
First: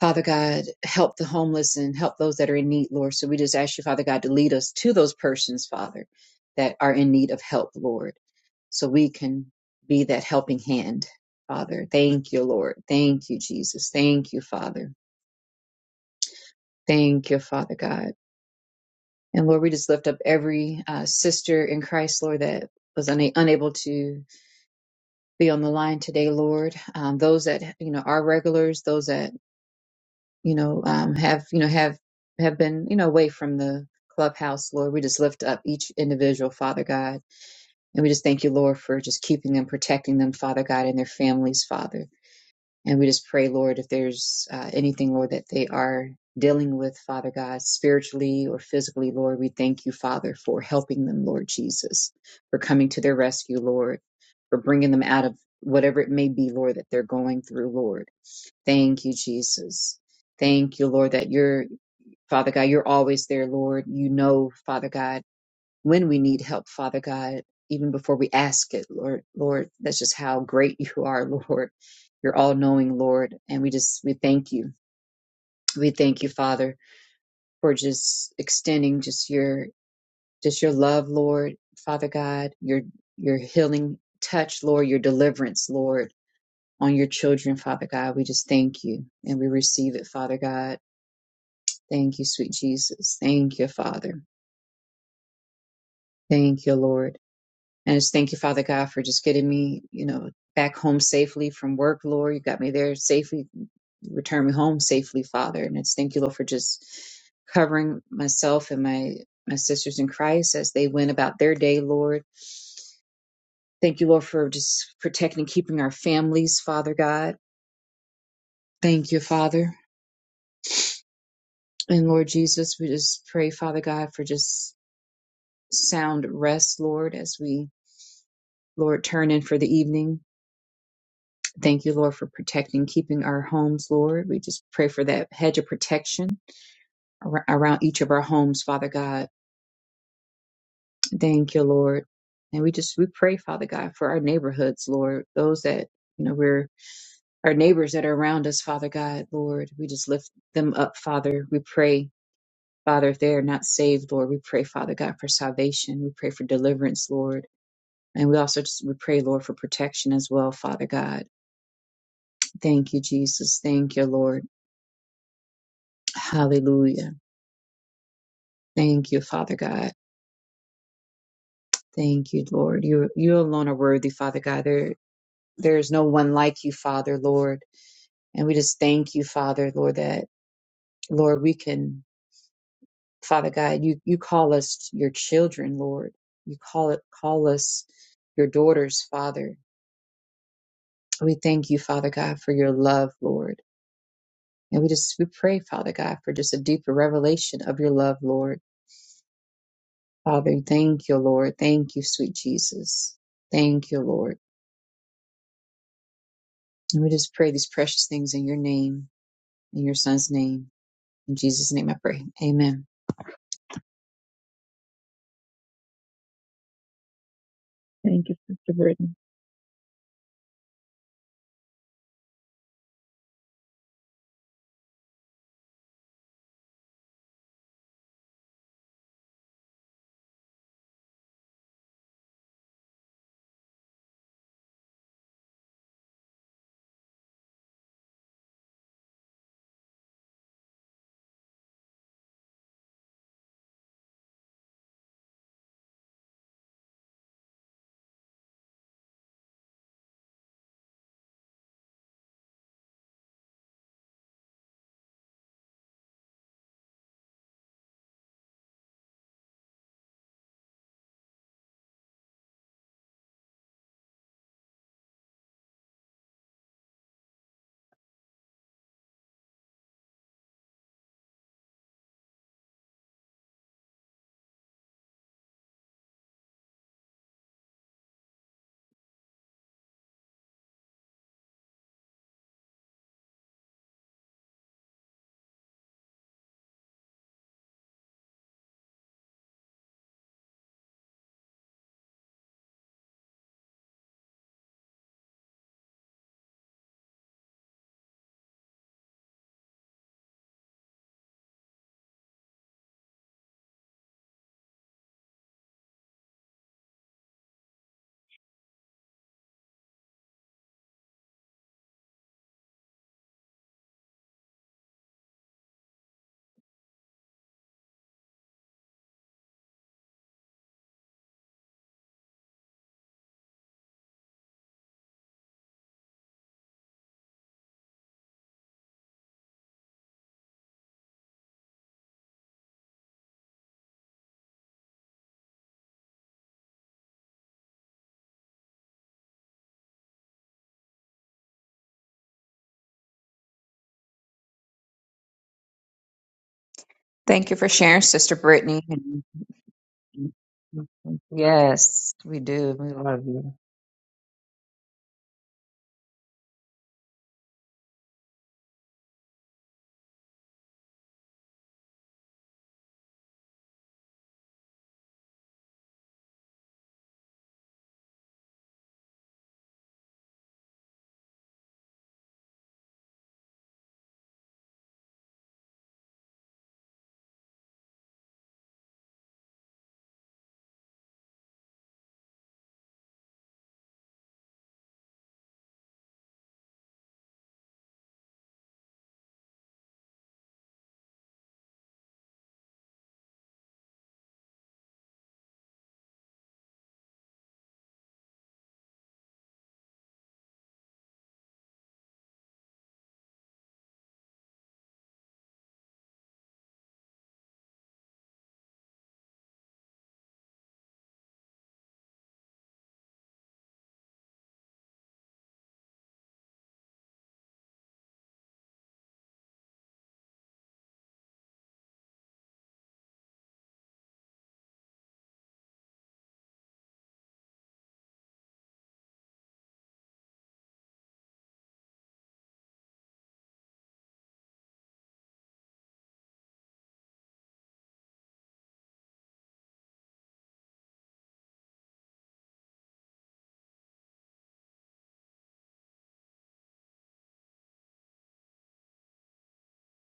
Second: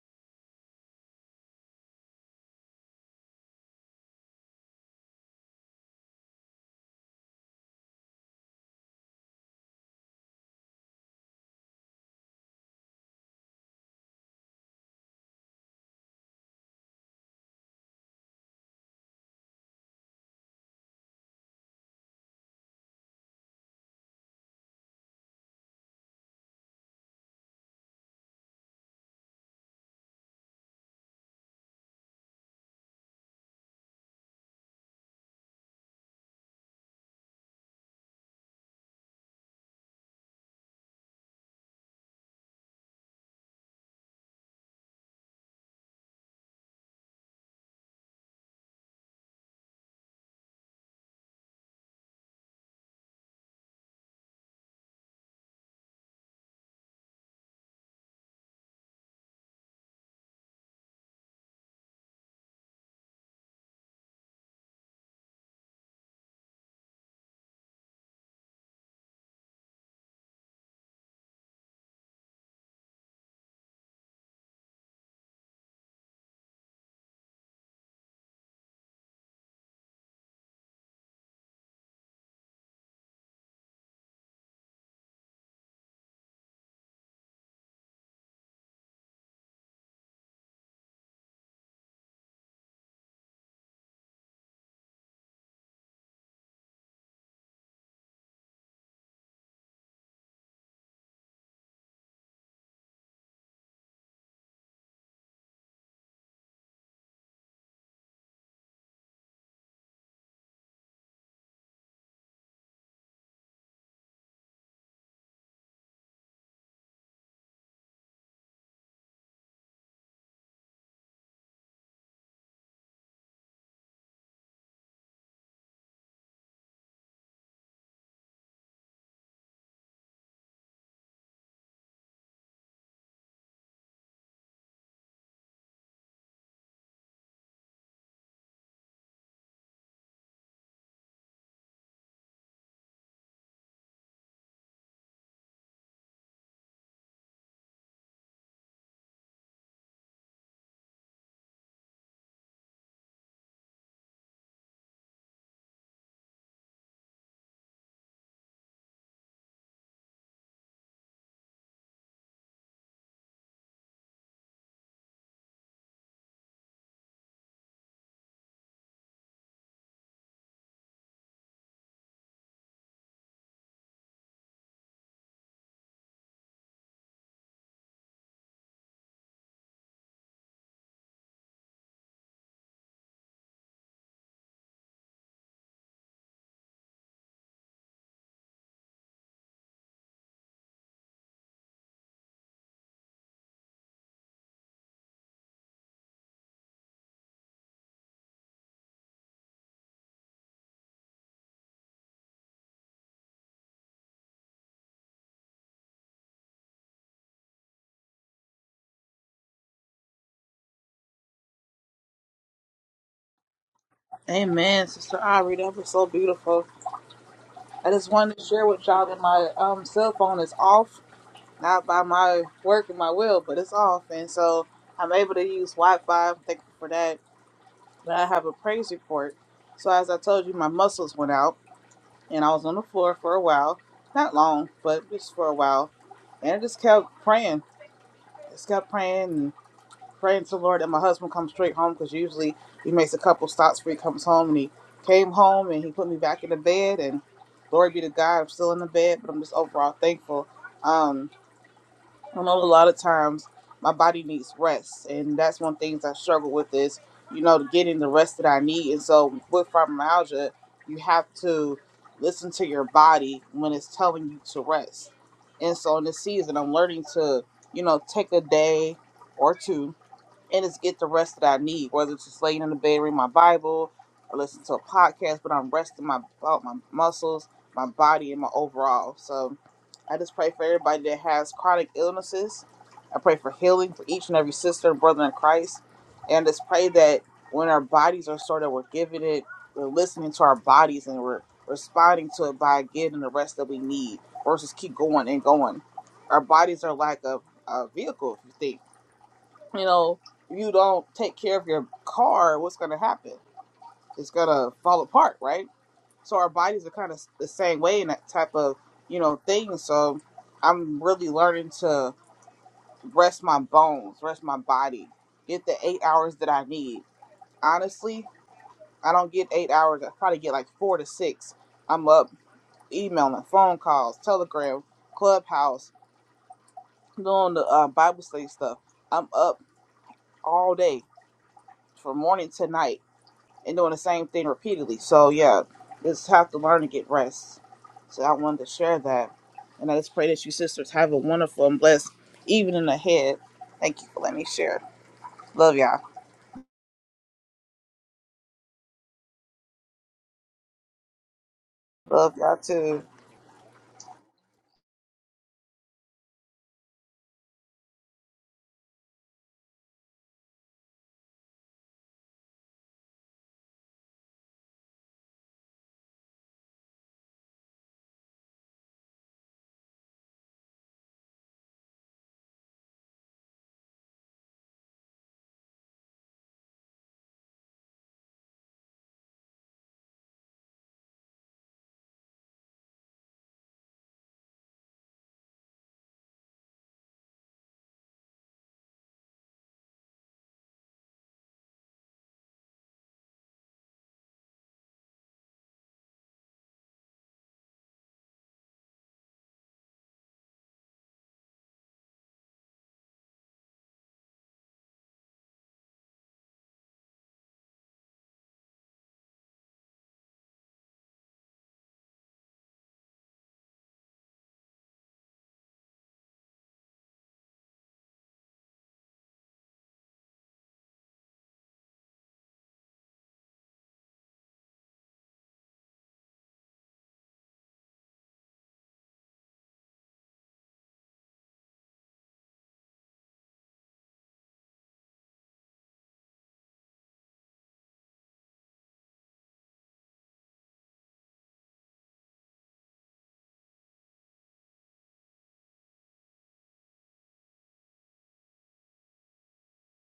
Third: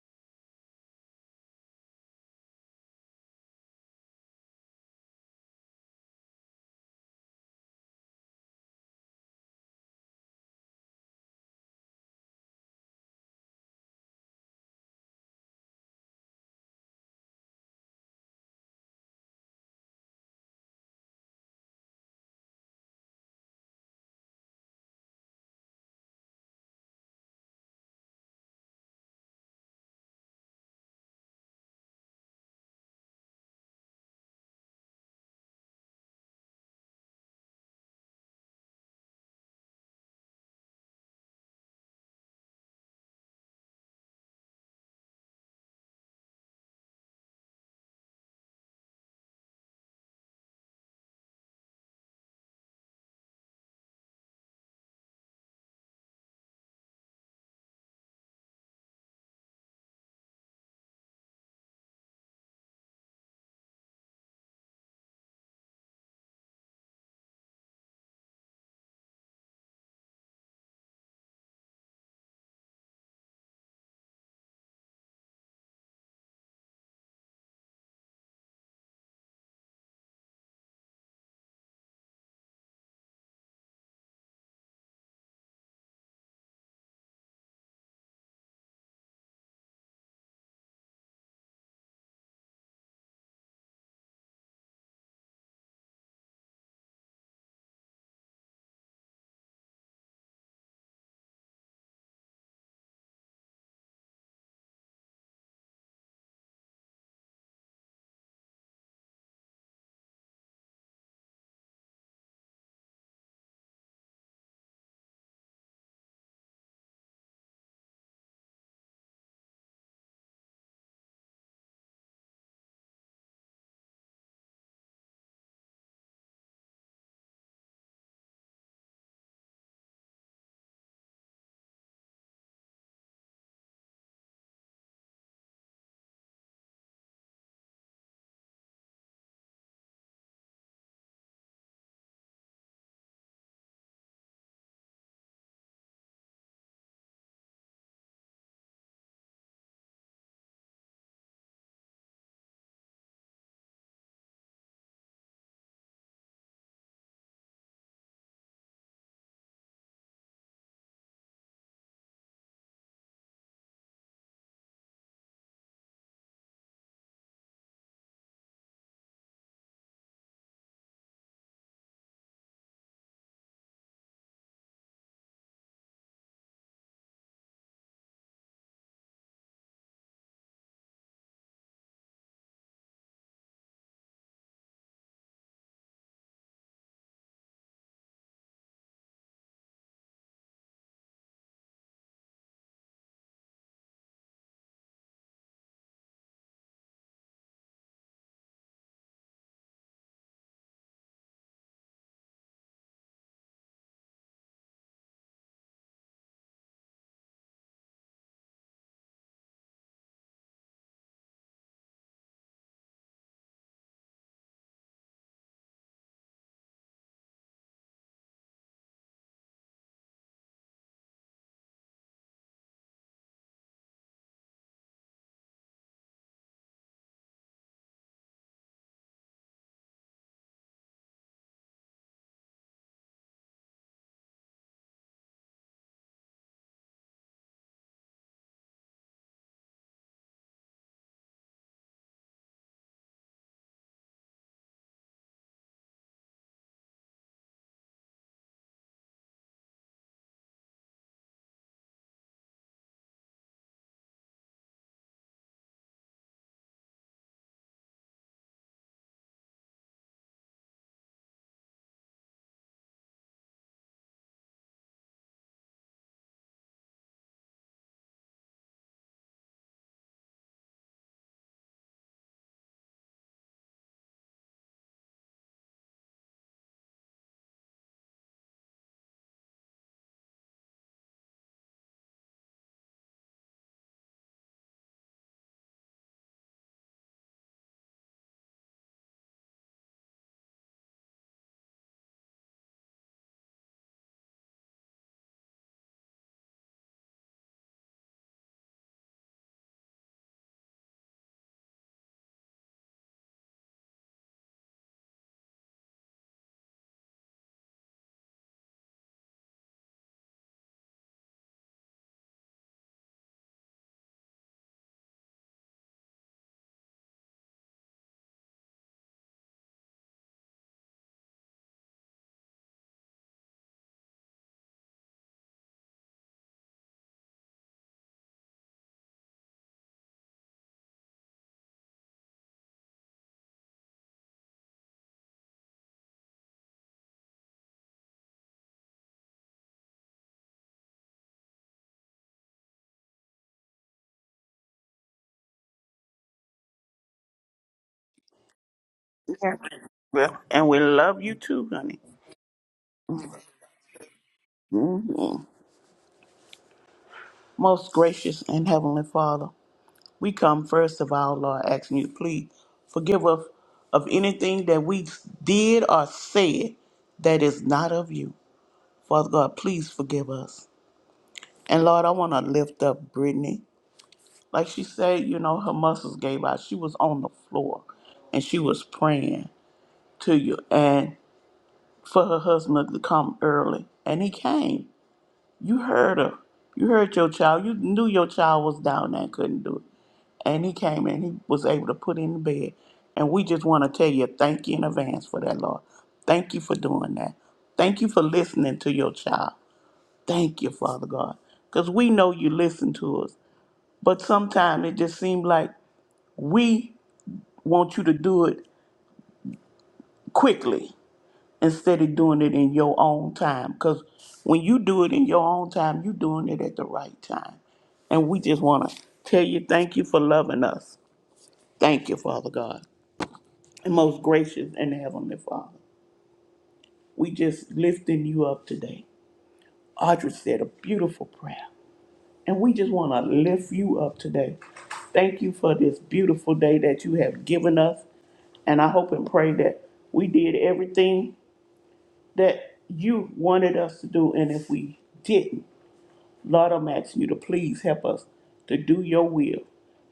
Speaker 1: Father God, help the homeless and help those that are in need, Lord. So we just ask you, Father God, to lead us to those persons, Father, that are in need of help, Lord, so we can be that helping hand, Father. Thank you, Lord. Thank you, Jesus. Thank you, Father. Thank you, Father God. And Lord, we just lift up every uh, sister in Christ, Lord, that was una- unable to be on the line today, Lord. Um, those that, you know, are regulars, those that you know, um, have you know have have been you know away from the clubhouse, Lord. We just lift up each individual, Father God, and we just thank you, Lord, for just keeping them, protecting them, Father God, and their families, Father. And we just pray, Lord, if there's uh, anything, Lord, that they are dealing with, Father God, spiritually or physically, Lord, we thank you, Father, for helping them, Lord Jesus, for coming to their rescue, Lord, for bringing them out of whatever it may be, Lord, that they're going through, Lord. Thank you, Jesus. Thank you, Lord, that you're, Father God, you're always there, Lord. You know, Father God, when we need help, Father God, even before we ask it, Lord, Lord, that's just how great you are, Lord. You're all knowing, Lord. And we just, we thank you. We thank you, Father, for just extending just your, just your love, Lord, Father God, your, your healing touch, Lord, your deliverance, Lord, on your children, Father God. We just thank you and we receive it, Father God Thank you, sweet Jesus. Thank you, Father. Thank you, Lord. And I just thank you, Father God, for just getting me, you know, back home safely from work, Lord. You got me there safely, return me home safely, Father. And it's thank you, Lord, for just covering myself and my my sisters in Christ as they went about their day, Lord. Thank you, Lord, for just protecting and keeping our families, Father God. Thank you, Father. And Lord Jesus, we just pray, Father God, for just sound rest, Lord, as we Lord, turn in for the evening. Thank you, Lord, for protecting, keeping our homes, Lord. We just pray for that hedge of protection ar- around each of our homes, Father God. Thank you, Lord. And we just, we pray, Father God, for our neighborhoods, Lord, those that, you know, we're our neighbors that are around us, Father God, Lord. We just lift them up, Father. We pray, Father, if they are not saved, Lord, we pray, Father God, for salvation. We pray for deliverance, Lord. And we also just, we pray, Lord, for protection as well, Father God. Thank you, Jesus. Thank you, Lord. Hallelujah. Thank you, Father God. Thank you, Lord. You you alone are worthy, Father God. There there is no one like you, Father, Lord. And we just thank you, Father, Lord, that Lord, we can, Father God, you you call us your children, Lord. You call it call us your daughters, Father. We thank you, Father God, for your love, Lord. And we just we pray, Father God, for just a deeper revelation of your love, Lord. Father, thank you, Lord. Thank you, sweet Jesus. Thank you, Lord. And we just pray these precious things in your name, in your son's name. In Jesus' name I pray. Amen.
Speaker 3: Amen, Sister Aubrey. That was so beautiful. I just
Speaker 1: Thank you,
Speaker 3: wanted to share
Speaker 1: Sister
Speaker 3: with y'all
Speaker 1: Brittany.
Speaker 3: that my um, cell phone is off, not by my work and my will, but it's off. And so I'm able to use Wi Fi. Thank you for that. But I have a praise report. So, as I told you, my muscles went out and I was on the floor for a while. Not long, but just for a while. And I just kept praying. Just kept praying. praying to the Lord, and my husband comes straight home because usually he makes a couple stops before he comes home. And he came home and he put me back in the bed. And glory be to God, I'm still in the bed, but I'm just overall thankful. Um, I know a lot of times my body needs rest, and that's one of the things I struggle with is you know getting the rest that I need. And so with fibromyalgia, you have to listen to your body when it's telling you to rest. And so in this season, I'm learning to you know take a day or two and it's get the rest that I need, whether it's just laying in the bed reading my Bible or listen to a podcast, but I'm resting my uh, my muscles, my body, and my overall. So I just pray for everybody that has chronic illnesses. I pray for healing for each and every sister and brother in Christ, and just pray that when our bodies are sort of we're giving it, we're listening to our bodies and we're responding to it by getting the rest that we need versus keep going and going. Our bodies are like a, a vehicle, if you think you know, if you don't take care of your car, what's going to happen? It's going to fall apart, right? So our bodies are kind of the same way in that type of, you know, thing. So I'm really learning to rest my bones, rest my body, get the eight hours that I need. Honestly, I don't get eight hours. I probably get like four to six. I'm up emailing, phone calls, Telegram, Clubhouse, doing the uh, Bible study stuff. I'm up all day from morning to night and doing the same thing repeatedly. So yeah, just have to learn to get rest. So I wanted to share that, and I just pray that you sisters have a wonderful and blessed evening ahead. Thank you for letting me share. Love y'all.
Speaker 1: Thank you for sharing, Sister Brittany.
Speaker 2: Well, and we love you too, honey.
Speaker 1: Yes,
Speaker 3: Love
Speaker 1: we
Speaker 3: y'all
Speaker 1: do. We
Speaker 3: too.
Speaker 1: love you.
Speaker 2: hmm Most gracious and heavenly Father, we come first of all, Lord, asking you, please forgive us of anything that we did or said that is not of you. Father God, please forgive us. And Lord, I want to lift up Brittany. Like she said, you know, her muscles gave out. She was on the floor and she was praying to you and for her husband to come early. And he came. You heard her. You heard your child. You knew your child was down there and couldn't do it. And he came and he was able to put in the bed. And we just want to tell you thank you in advance for that, Lord. Thank you for doing that. Thank you for listening to your child. Thank you, Father God. Because we know you listen to us. But sometimes it just seems like we want you to do it quickly. instead of doing it in your own time. Because when you do it in your own time, you're doing it at the right time. And we just want to tell you thank you for loving us. Thank you, Father God. And most gracious and heavenly Father, we just lifting you up today. Audrey said a beautiful prayer. And we just want to lift you up today. Thank you for this beautiful day that you have given us. And I hope and pray that we did everything that you wanted us to do, and if we didn't, Lord, I'm asking you to please help us to do your will.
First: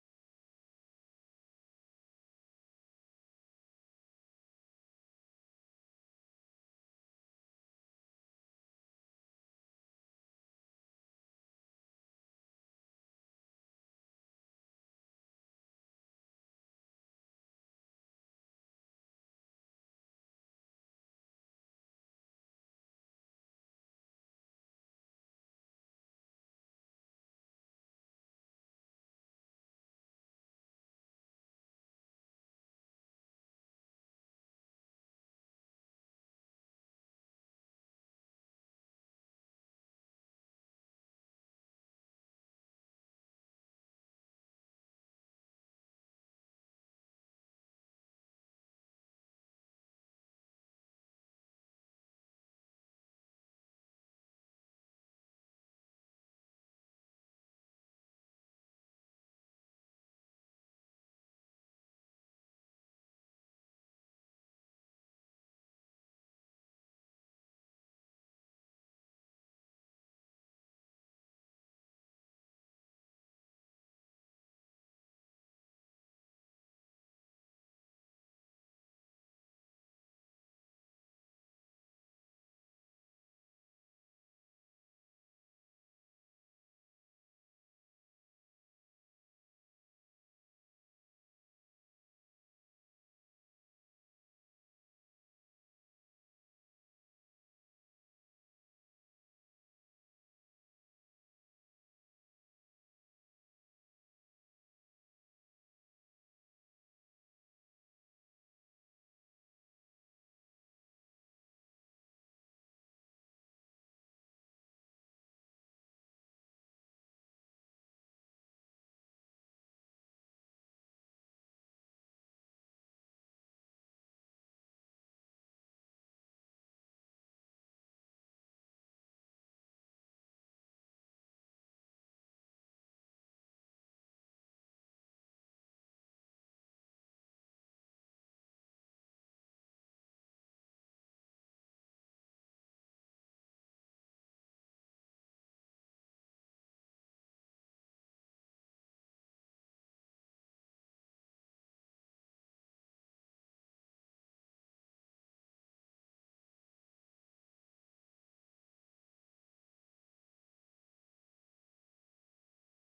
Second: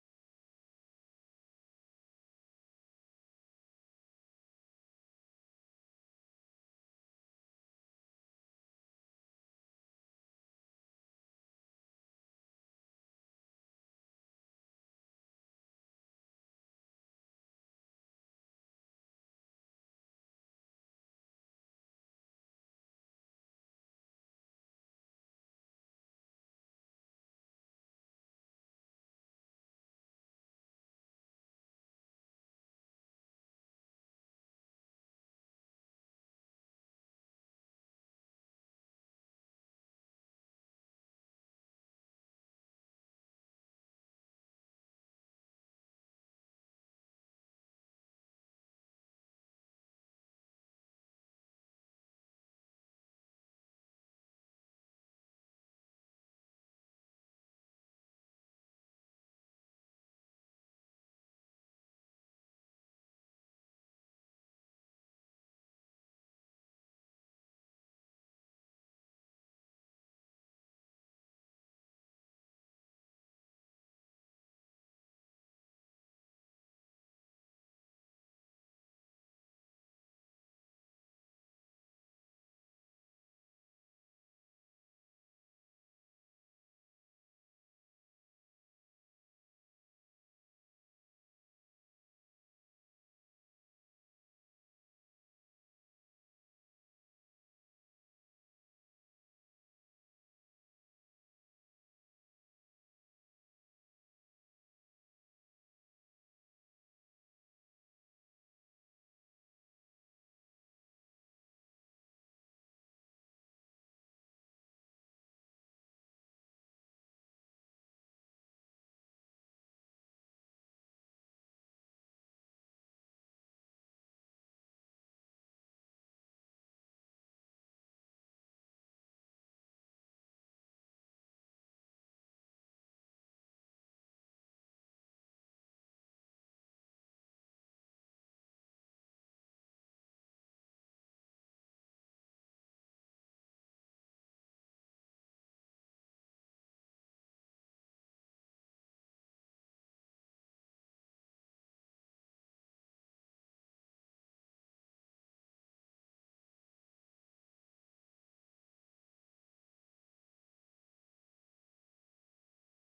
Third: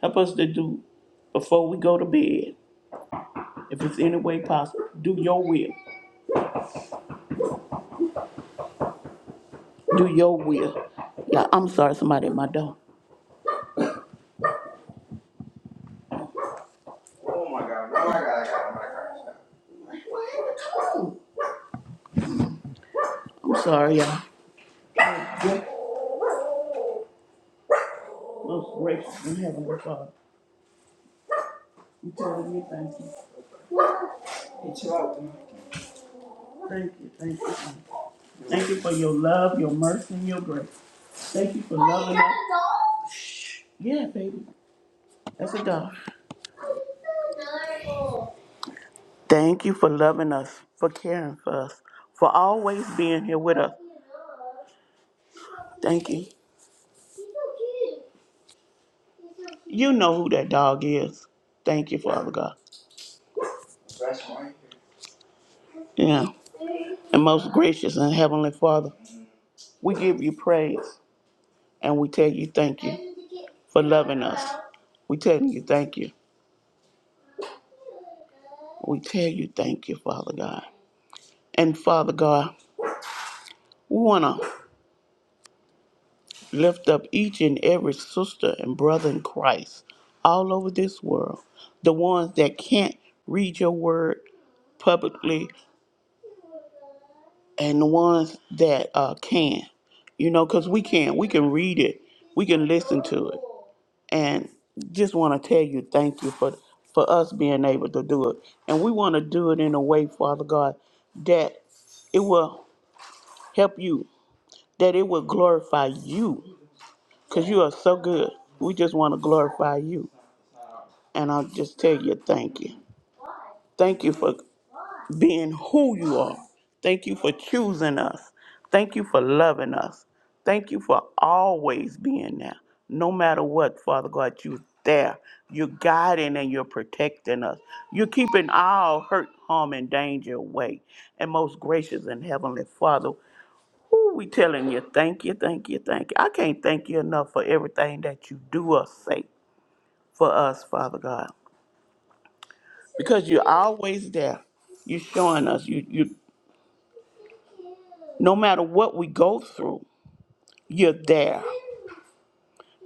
Speaker 2: Help us to do before we go to bed, if it's any way possible. Do your will. Do your will. Yeah, I'm sorry, somebody at my door. Oh my God. Oh my God. Oh my God. I'm sorry, y'all. Most gracious and heavenly Father, we tell you thank you. Thank you, thank you. thank you. Thank you for your love, your mercy, and your grace. Thank you for loving us. Yeah, baby. That's a dog. Thank you for loving us, for caring for us, for always being here with us. Thank you. You know who that dog is. Thank you, Father God. Yeah. And most gracious and heavenly Father, we give you praise. And we tell you thank you for loving us. We tell you thank you. We tell you thank you, Father God. And Father God, we want to lift up each and every sister and brother in Christ all over this world, the ones that can't read your word publicly and the ones that uh, can, you know, because we can. We can read it, we can listen to it. and just want to tell you thank you for for us being able to do it and we want to do it in a way father god that it will help you that it will glorify you because you are so good we just want to glorify you and i'll just tell you thank you Thank you for being who you are. Thank you for choosing us. Thank you for loving us. Thank you for always being there. No matter what, Father God, you're there. You're guiding and you're protecting us. You're keeping all hurt, harm, and danger away. And most gracious and heavenly Father, who we telling you thank you, thank you, thank you. I can't thank you enough for everything that you do us say for us, Father God because you're always there. You're showing us you you no matter what we go through, you're there.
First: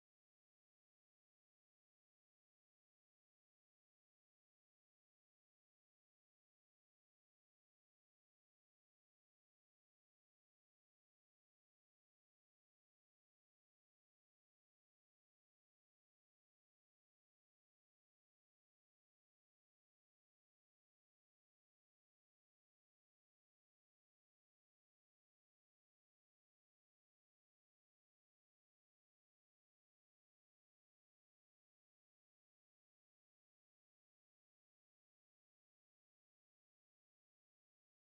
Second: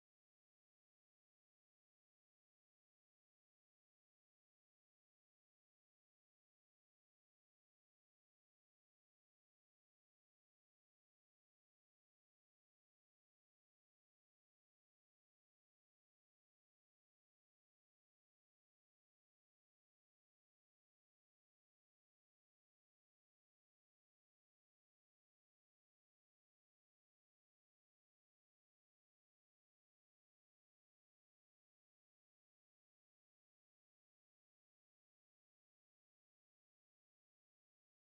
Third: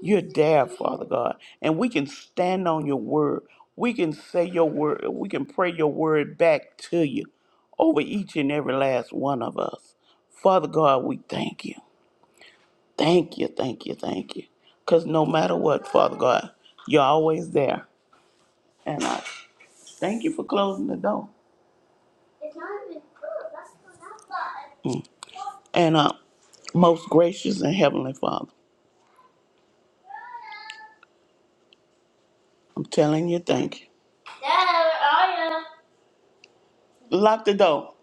Speaker 2: You're there, Father God. And we can stand on your word. We can say your word. We can pray your word back to you over each and every last one of us. Father God, we thank you. Thank you, thank you, thank you. Because no matter what, Father God, you're always there. And I thank you for closing the door. And uh, most gracious and heavenly Father, I'm telling you, thank you. Dad, where are you? Lock the door.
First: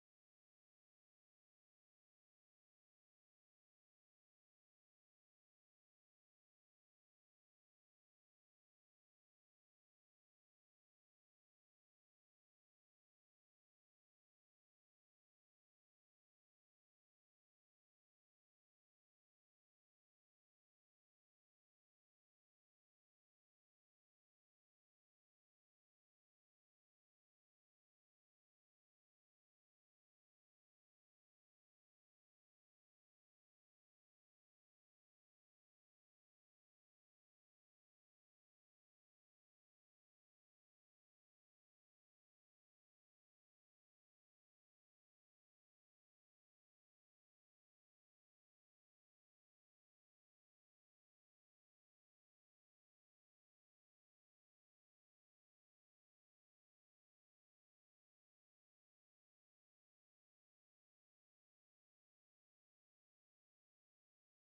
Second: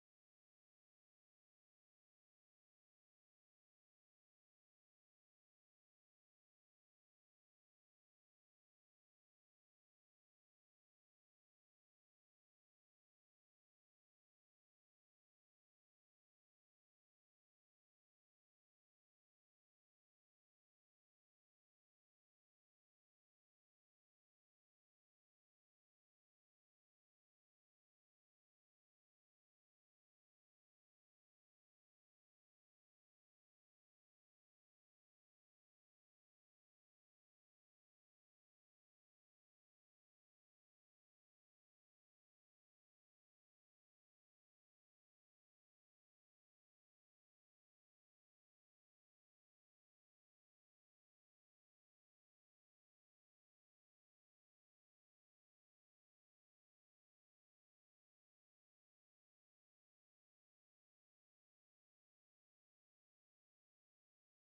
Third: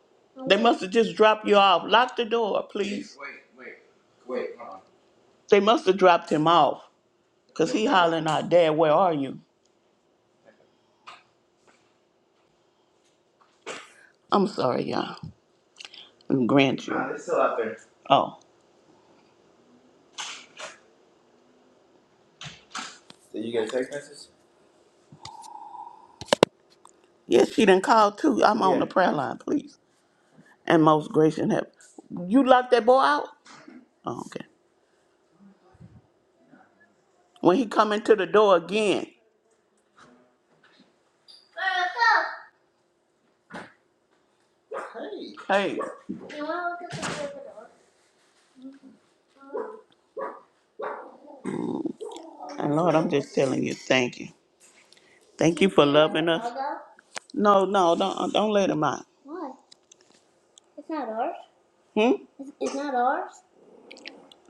Speaker 2: They must have just dropped you off. Lock the door, please. They must have dropped him off because he hollering out, Dad, where are you? I'm sorry, y'all. I'm grandchildren. Oh. Yes, she done called too. I'm on the prayer line, please. And most gracious and heaven. You locked that boy out? Oh, okay. When he come into the door again. Hey. And Lord, I'm just telling you, thank you. Thank you for loving us. No, no, don't uh, don't let him out. Why? It's not ours. Hmm? It's it's not ours.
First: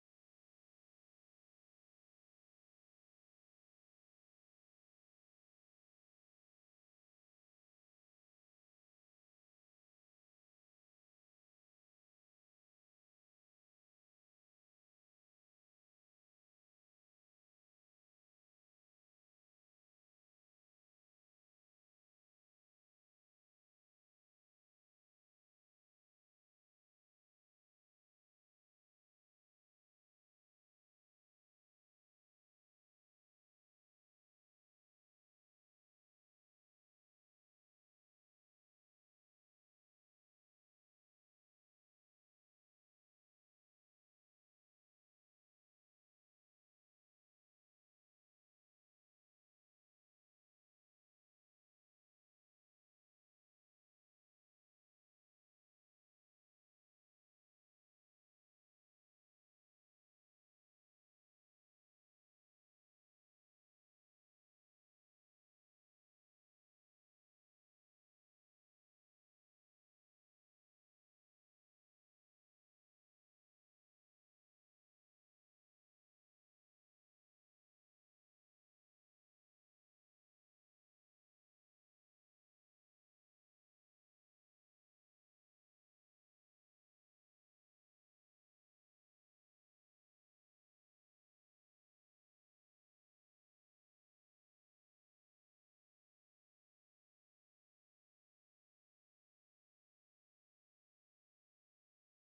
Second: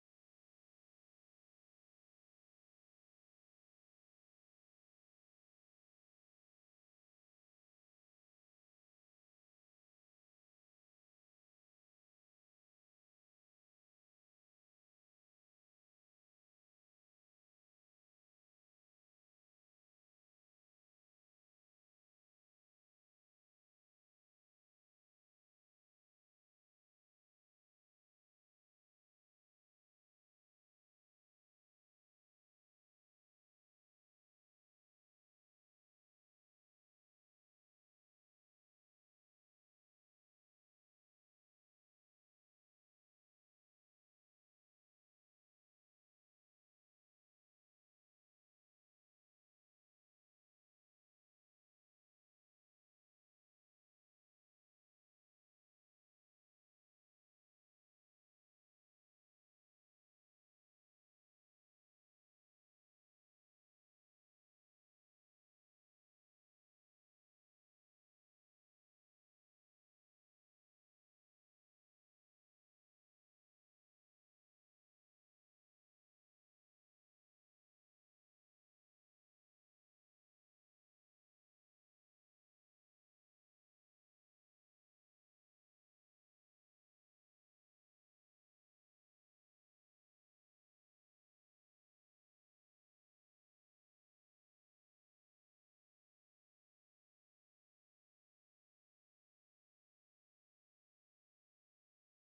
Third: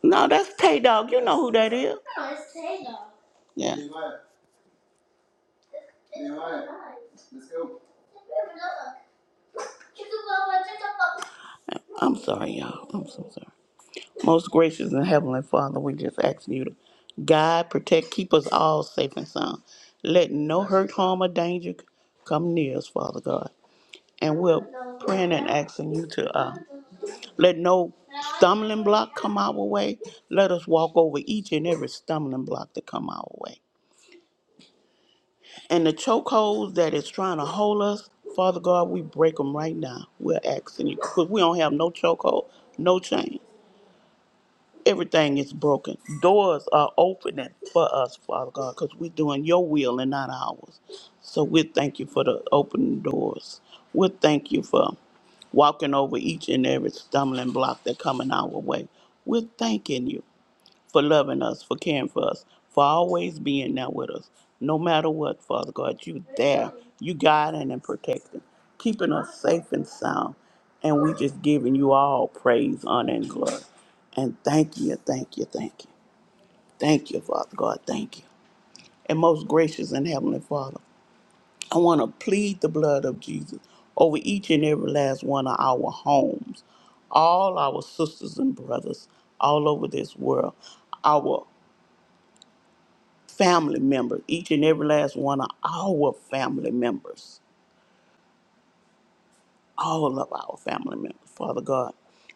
Speaker 2: No, that's Tay Dog. You know who that is. No, it's Tay Dog. Yeah. Nehemiah. Nehemiah. Let's go. I'm sorry, y'all. I'm so sorry. Most gracious and heavenly Father, we just asking you to guide, protect, keep us all safe and sound. Let no hurt, harm, or danger come near us, Father God. And we're praying and asking you to uh, let no stumbling block come our way. Let us walk over each and every stumbling block that come our way. And the chokeholds that is trying to hold us, Father God, we break them right now. We're asking you because we don't have no chokehold, no chain. Everything is broken. Doors are opening for us, Father God, because we're doing your will and not ours. So we thank you for the opening doors. We thank you for walking over each and every stumbling block that coming our way. We're thanking you for loving us, for caring for us, for always being there with us. No matter what, Father God, you there. You guiding and protecting, keeping us safe and sound. And we just giving you all praise, honor, and glory. And thank you, thank you, thank you. Thank you, Father God, thank you. And most gracious and heavenly Father, I want to plead the blood of Jesus over each and every last one of our homes, all our sisters and brothers all over this world, our family members, each and every last one of our family members, all of our family members, Father God.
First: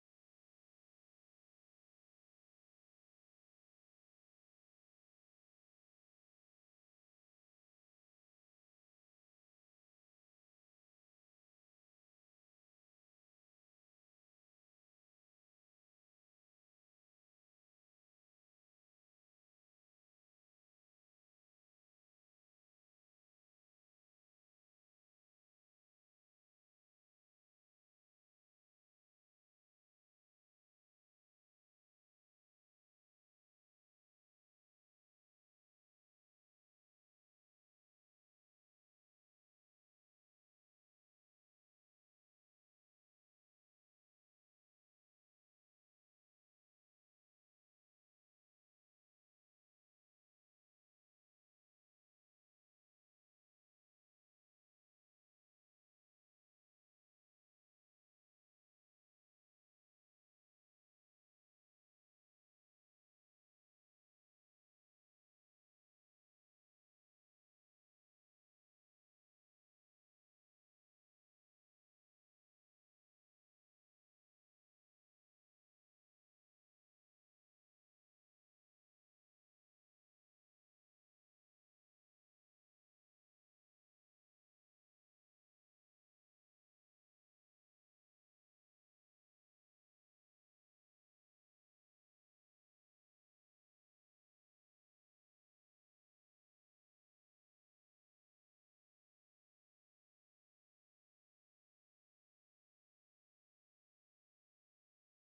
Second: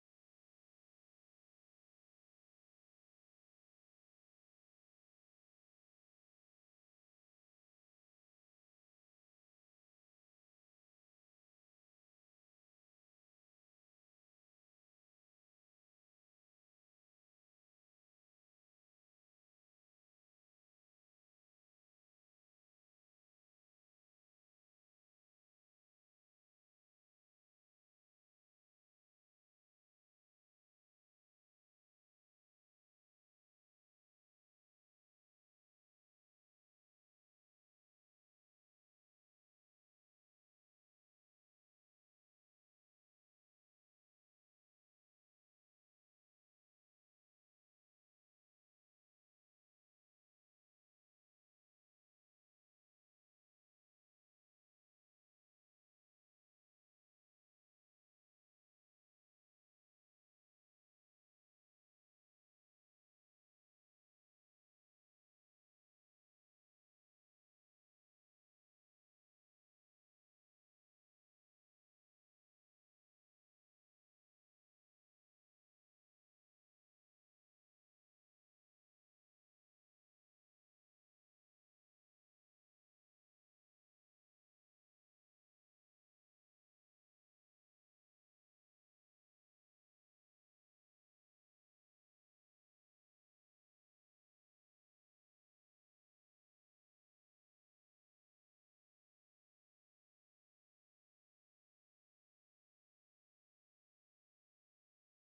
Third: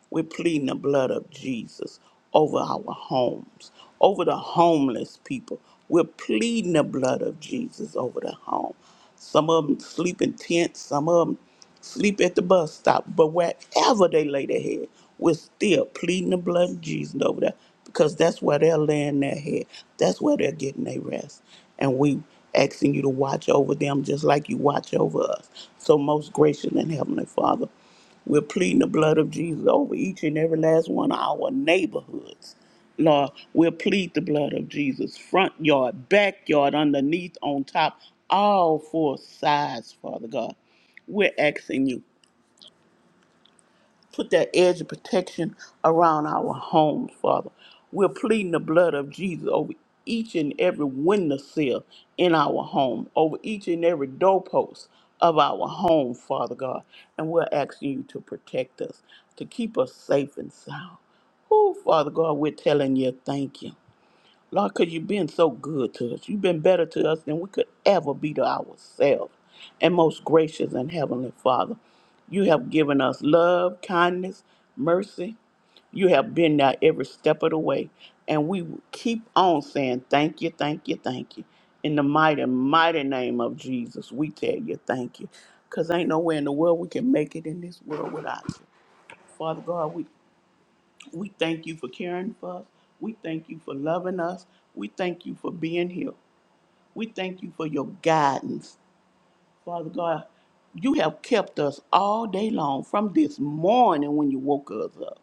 Speaker 2: We're pleading the blood of Jesus over our homes, over the homeless people. We're pleading the blood of Jesus over the home. Some of them sleep in tents, some of them sleep at the bus stop, but wherever they lay their head, we're still pleading the blood of Jesus over there because that's where they're laying their head. That's where they're getting their rest. And we asking you to watch over them just like you watch over us. So most gracious and heavenly Father, we're pleading the blood of Jesus over each and every last one of our neighborhoods. Lord, we'll plead the blood of Jesus, front yard, backyard, underneath, on top, all four sides, Father God. We're asking you Put that edge of protection around our homes, Father. We're pleading the blood of Jesus over each and every window sill in our home, over each and every doorpost of our home, Father God. And we're asking you to protect us, to keep us safe and sound. Oh, Father God, we're telling you thank you. Lord, because you've been so good to us. You've been better to us than we could ever be to ourselves. And most gracious and heavenly Father, you have given us love, kindness, mercy. You have been there every step of the way. And we will keep on saying thank you, thank you, thank you. In the mighty, mighty name of Jesus, we tell you thank you. Because ain't nowhere in the world we can make it in this world without you. Father God, we we thank you for caring for us. We thank you for loving us. We thank you for being here. We thank you for your guidance. Father God, you have kept us all day long from this morning when you woke us up.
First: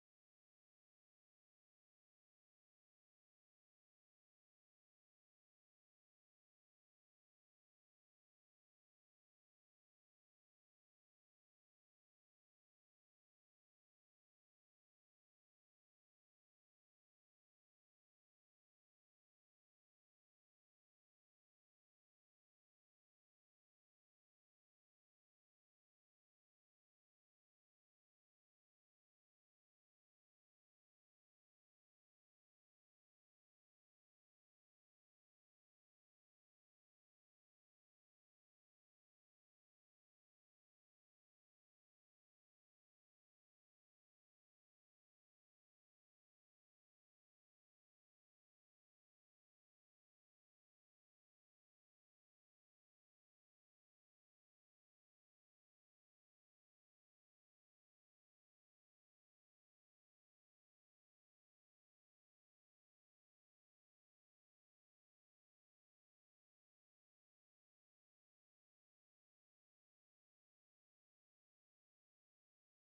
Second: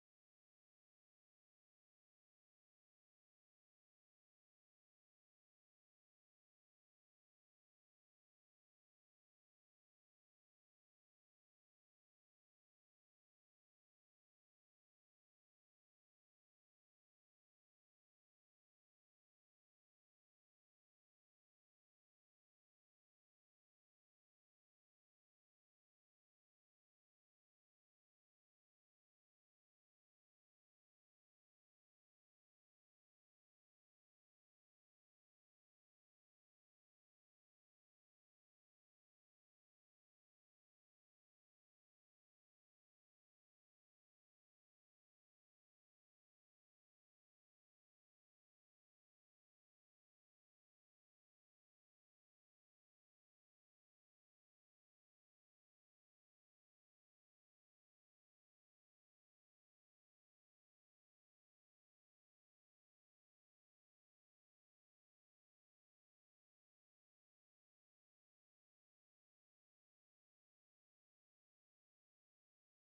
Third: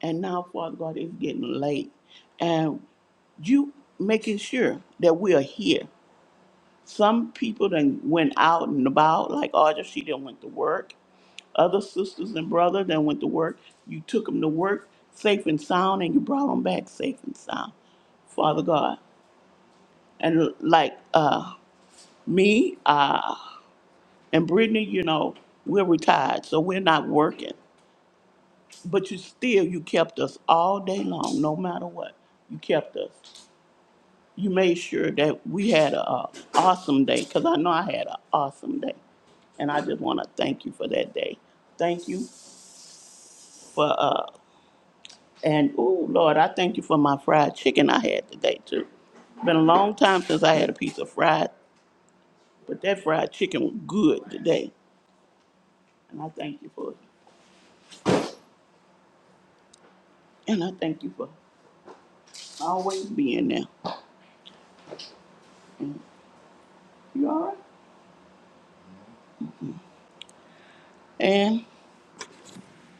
Speaker 2: And now, Father God, it's getting late. And you making sure that we are here. Some people then went out and about, like Audra, she done went to work. other sisters and brother that went to work. You took them to work safe and sound, and you brought them back safe and sound, Father God. And like uh, me uh, and Brittany, you know, we're retired, so we're not working. But you still, you kept us all day long, no matter what. You kept us. You made sure that we had a uh, awesome day, because I know I had an awesome day. And I just want to thank you for that day. Thank you for uh, And oh Lord, I thank you for my fried chicken I had today too. Been a long time since I had a piece of fried, but that fried chicken was good today. And I thank you for it. And I thank you for always being there. You all right? And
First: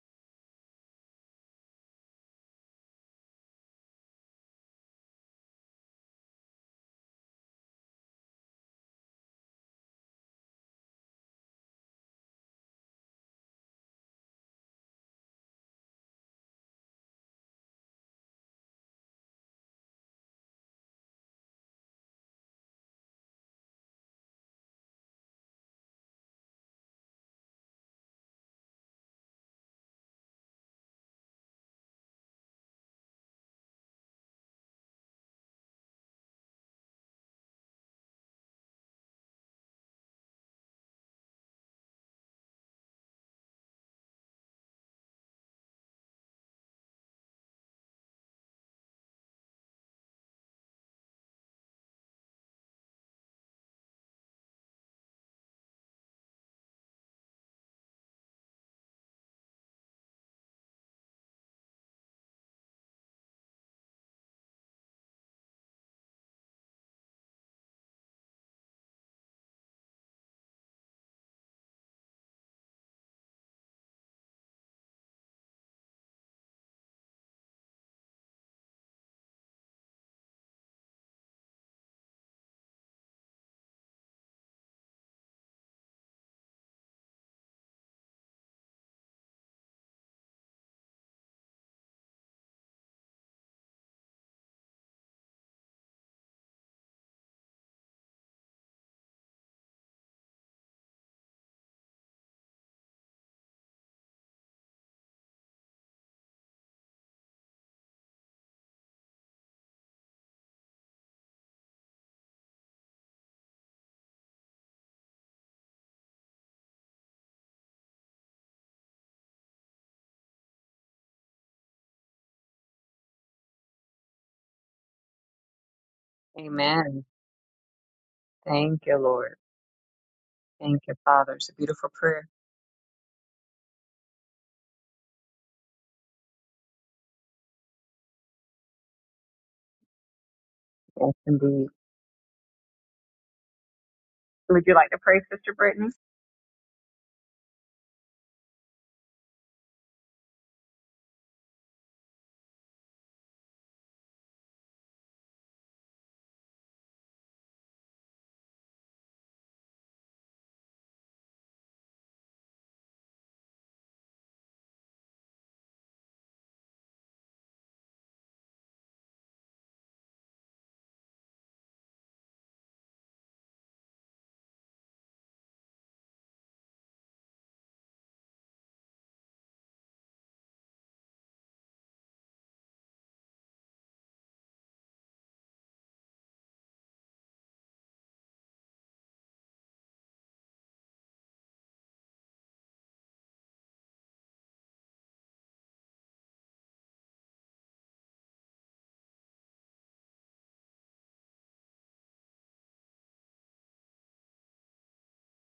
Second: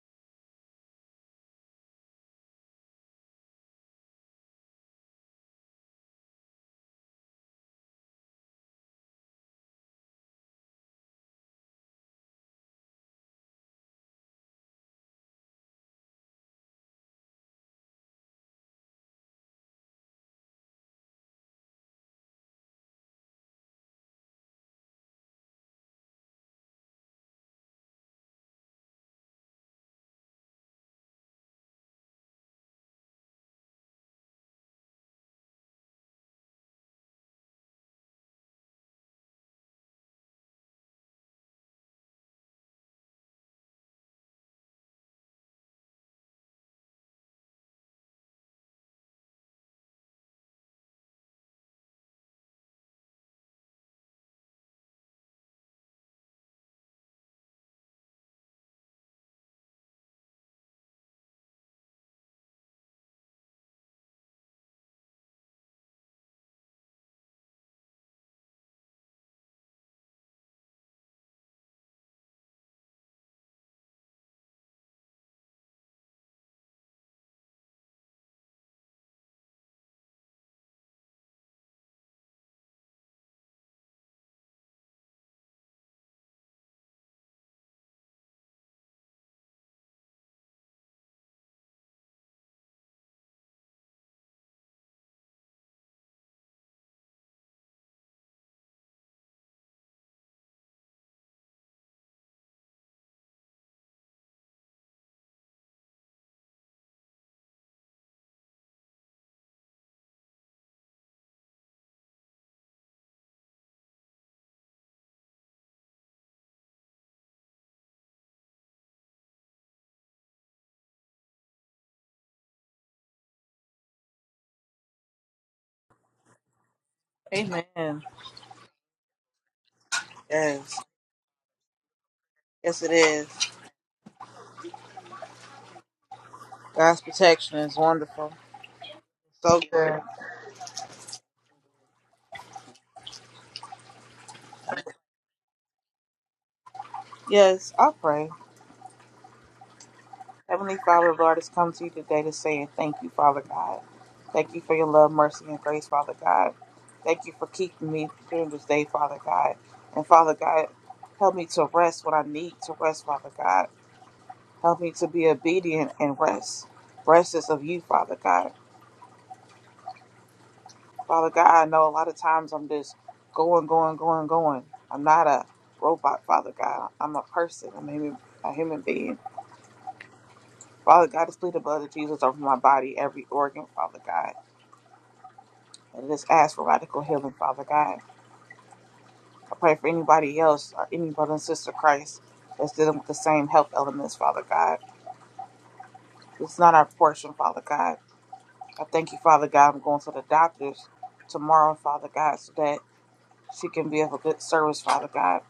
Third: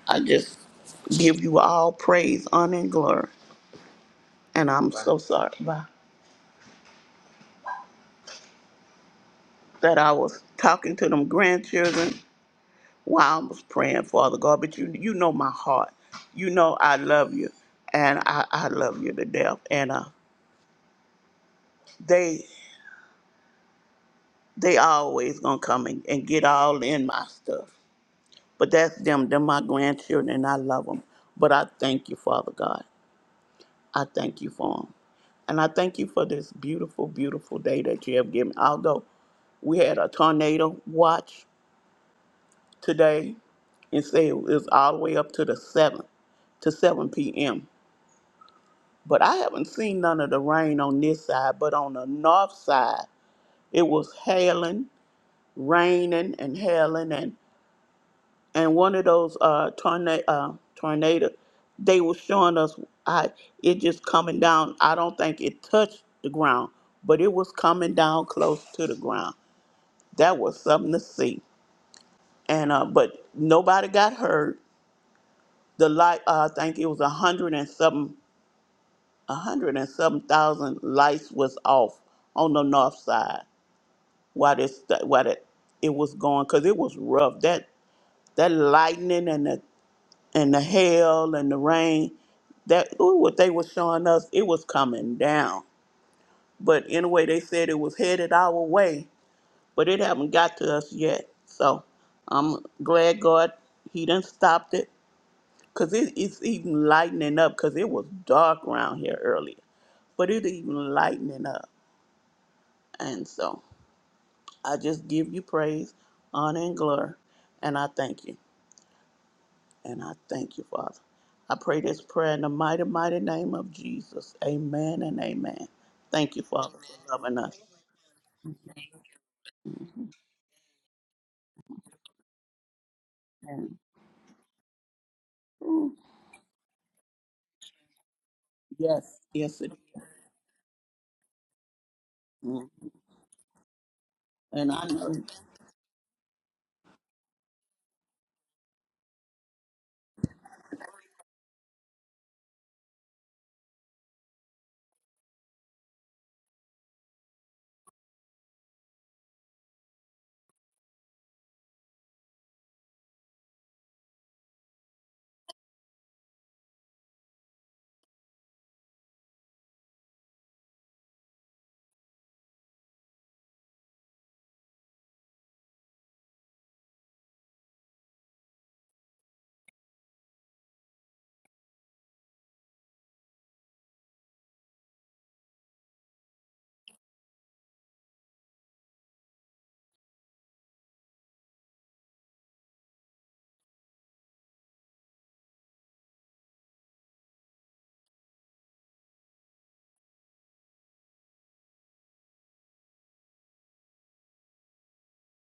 Speaker 2: I just give you all praise, honor, and glory. And I'm so sorry about that I was talking to them grandchildren while I was praying, Father God. But you you know my heart. You know I love you. And I, I love you to death. And uh, they They always gonna come and, and get all in my stuff. But that's them. They're my grandchildren, and I love them. But I thank you, Father God. I thank you for them. And I thank you for this beautiful, beautiful day that you have given. Although we had a tornado watch today and say it was all the way up to the 7th, to 7 p.m. But I haven't seen none of the rain on this side, but on the north side, it was hailing, raining, and hailing. and and one of those uh tornado uh, tornado they were showing us i it just coming down i don't think it touched the ground but it was coming down close to the ground that was something to see and uh but nobody got hurt the light uh, i think it was a hundred and something a hundred and something thousand lights was off on the north side while this while it, it was going because it was rough that that lightning and the and the hail and the rain that ooh, what they were showing us it was coming down but anyway they said it was headed our way but it haven't got to us yet so i'm glad god he done stopped it because it, it's even lightening up because it was dark around here earlier but it even lightening up and so i just give you praise honor and glory and i thank you And I thank you, Father. I pray this prayer in the mighty, mighty name of Jesus. Amen and amen. Thank you, Father,
Speaker 1: Amen.
Speaker 2: for loving us.
Speaker 3: Amen.
Speaker 1: Thank you, Lord. Thank
Speaker 3: Yes,
Speaker 1: you, Father. It's a beautiful prayer.
Speaker 3: yes it is.
Speaker 2: And, mm,
Speaker 3: God's protection is wonderful.
Speaker 2: yes,
Speaker 3: So
Speaker 2: yes, it is.
Speaker 3: good.
Speaker 1: Yes, indeed.
Speaker 2: Mm.
Speaker 1: Would
Speaker 2: And
Speaker 1: you
Speaker 2: I
Speaker 1: like to
Speaker 2: know.
Speaker 1: pray, Sister Brittany?
Speaker 3: Yes, I pray. Heavenly Father, Lord, has come to you today to say thank you, Father God. Thank you for your love, mercy, and grace, Father God. Thank you for keeping me during this day, Father God. And Father God, help me to rest when I need to rest, Father God. Help me to be obedient and rest. Rest is of you, Father God. Father God, I know a lot of times I'm just going, going, going, going. I'm not a robot, Father God. I'm a person. I'm a human, a human being. Father God, just plead the blood of Jesus over my body, every organ, Father God. And just ask for radical healing, Father God. I pray for anybody else or any brother and sister Christ that's dealing with the same health elements, Father God. It's not our portion, Father God. I thank you, Father God. I'm going to the doctors tomorrow, Father God, so that she can be of a good service, Father God.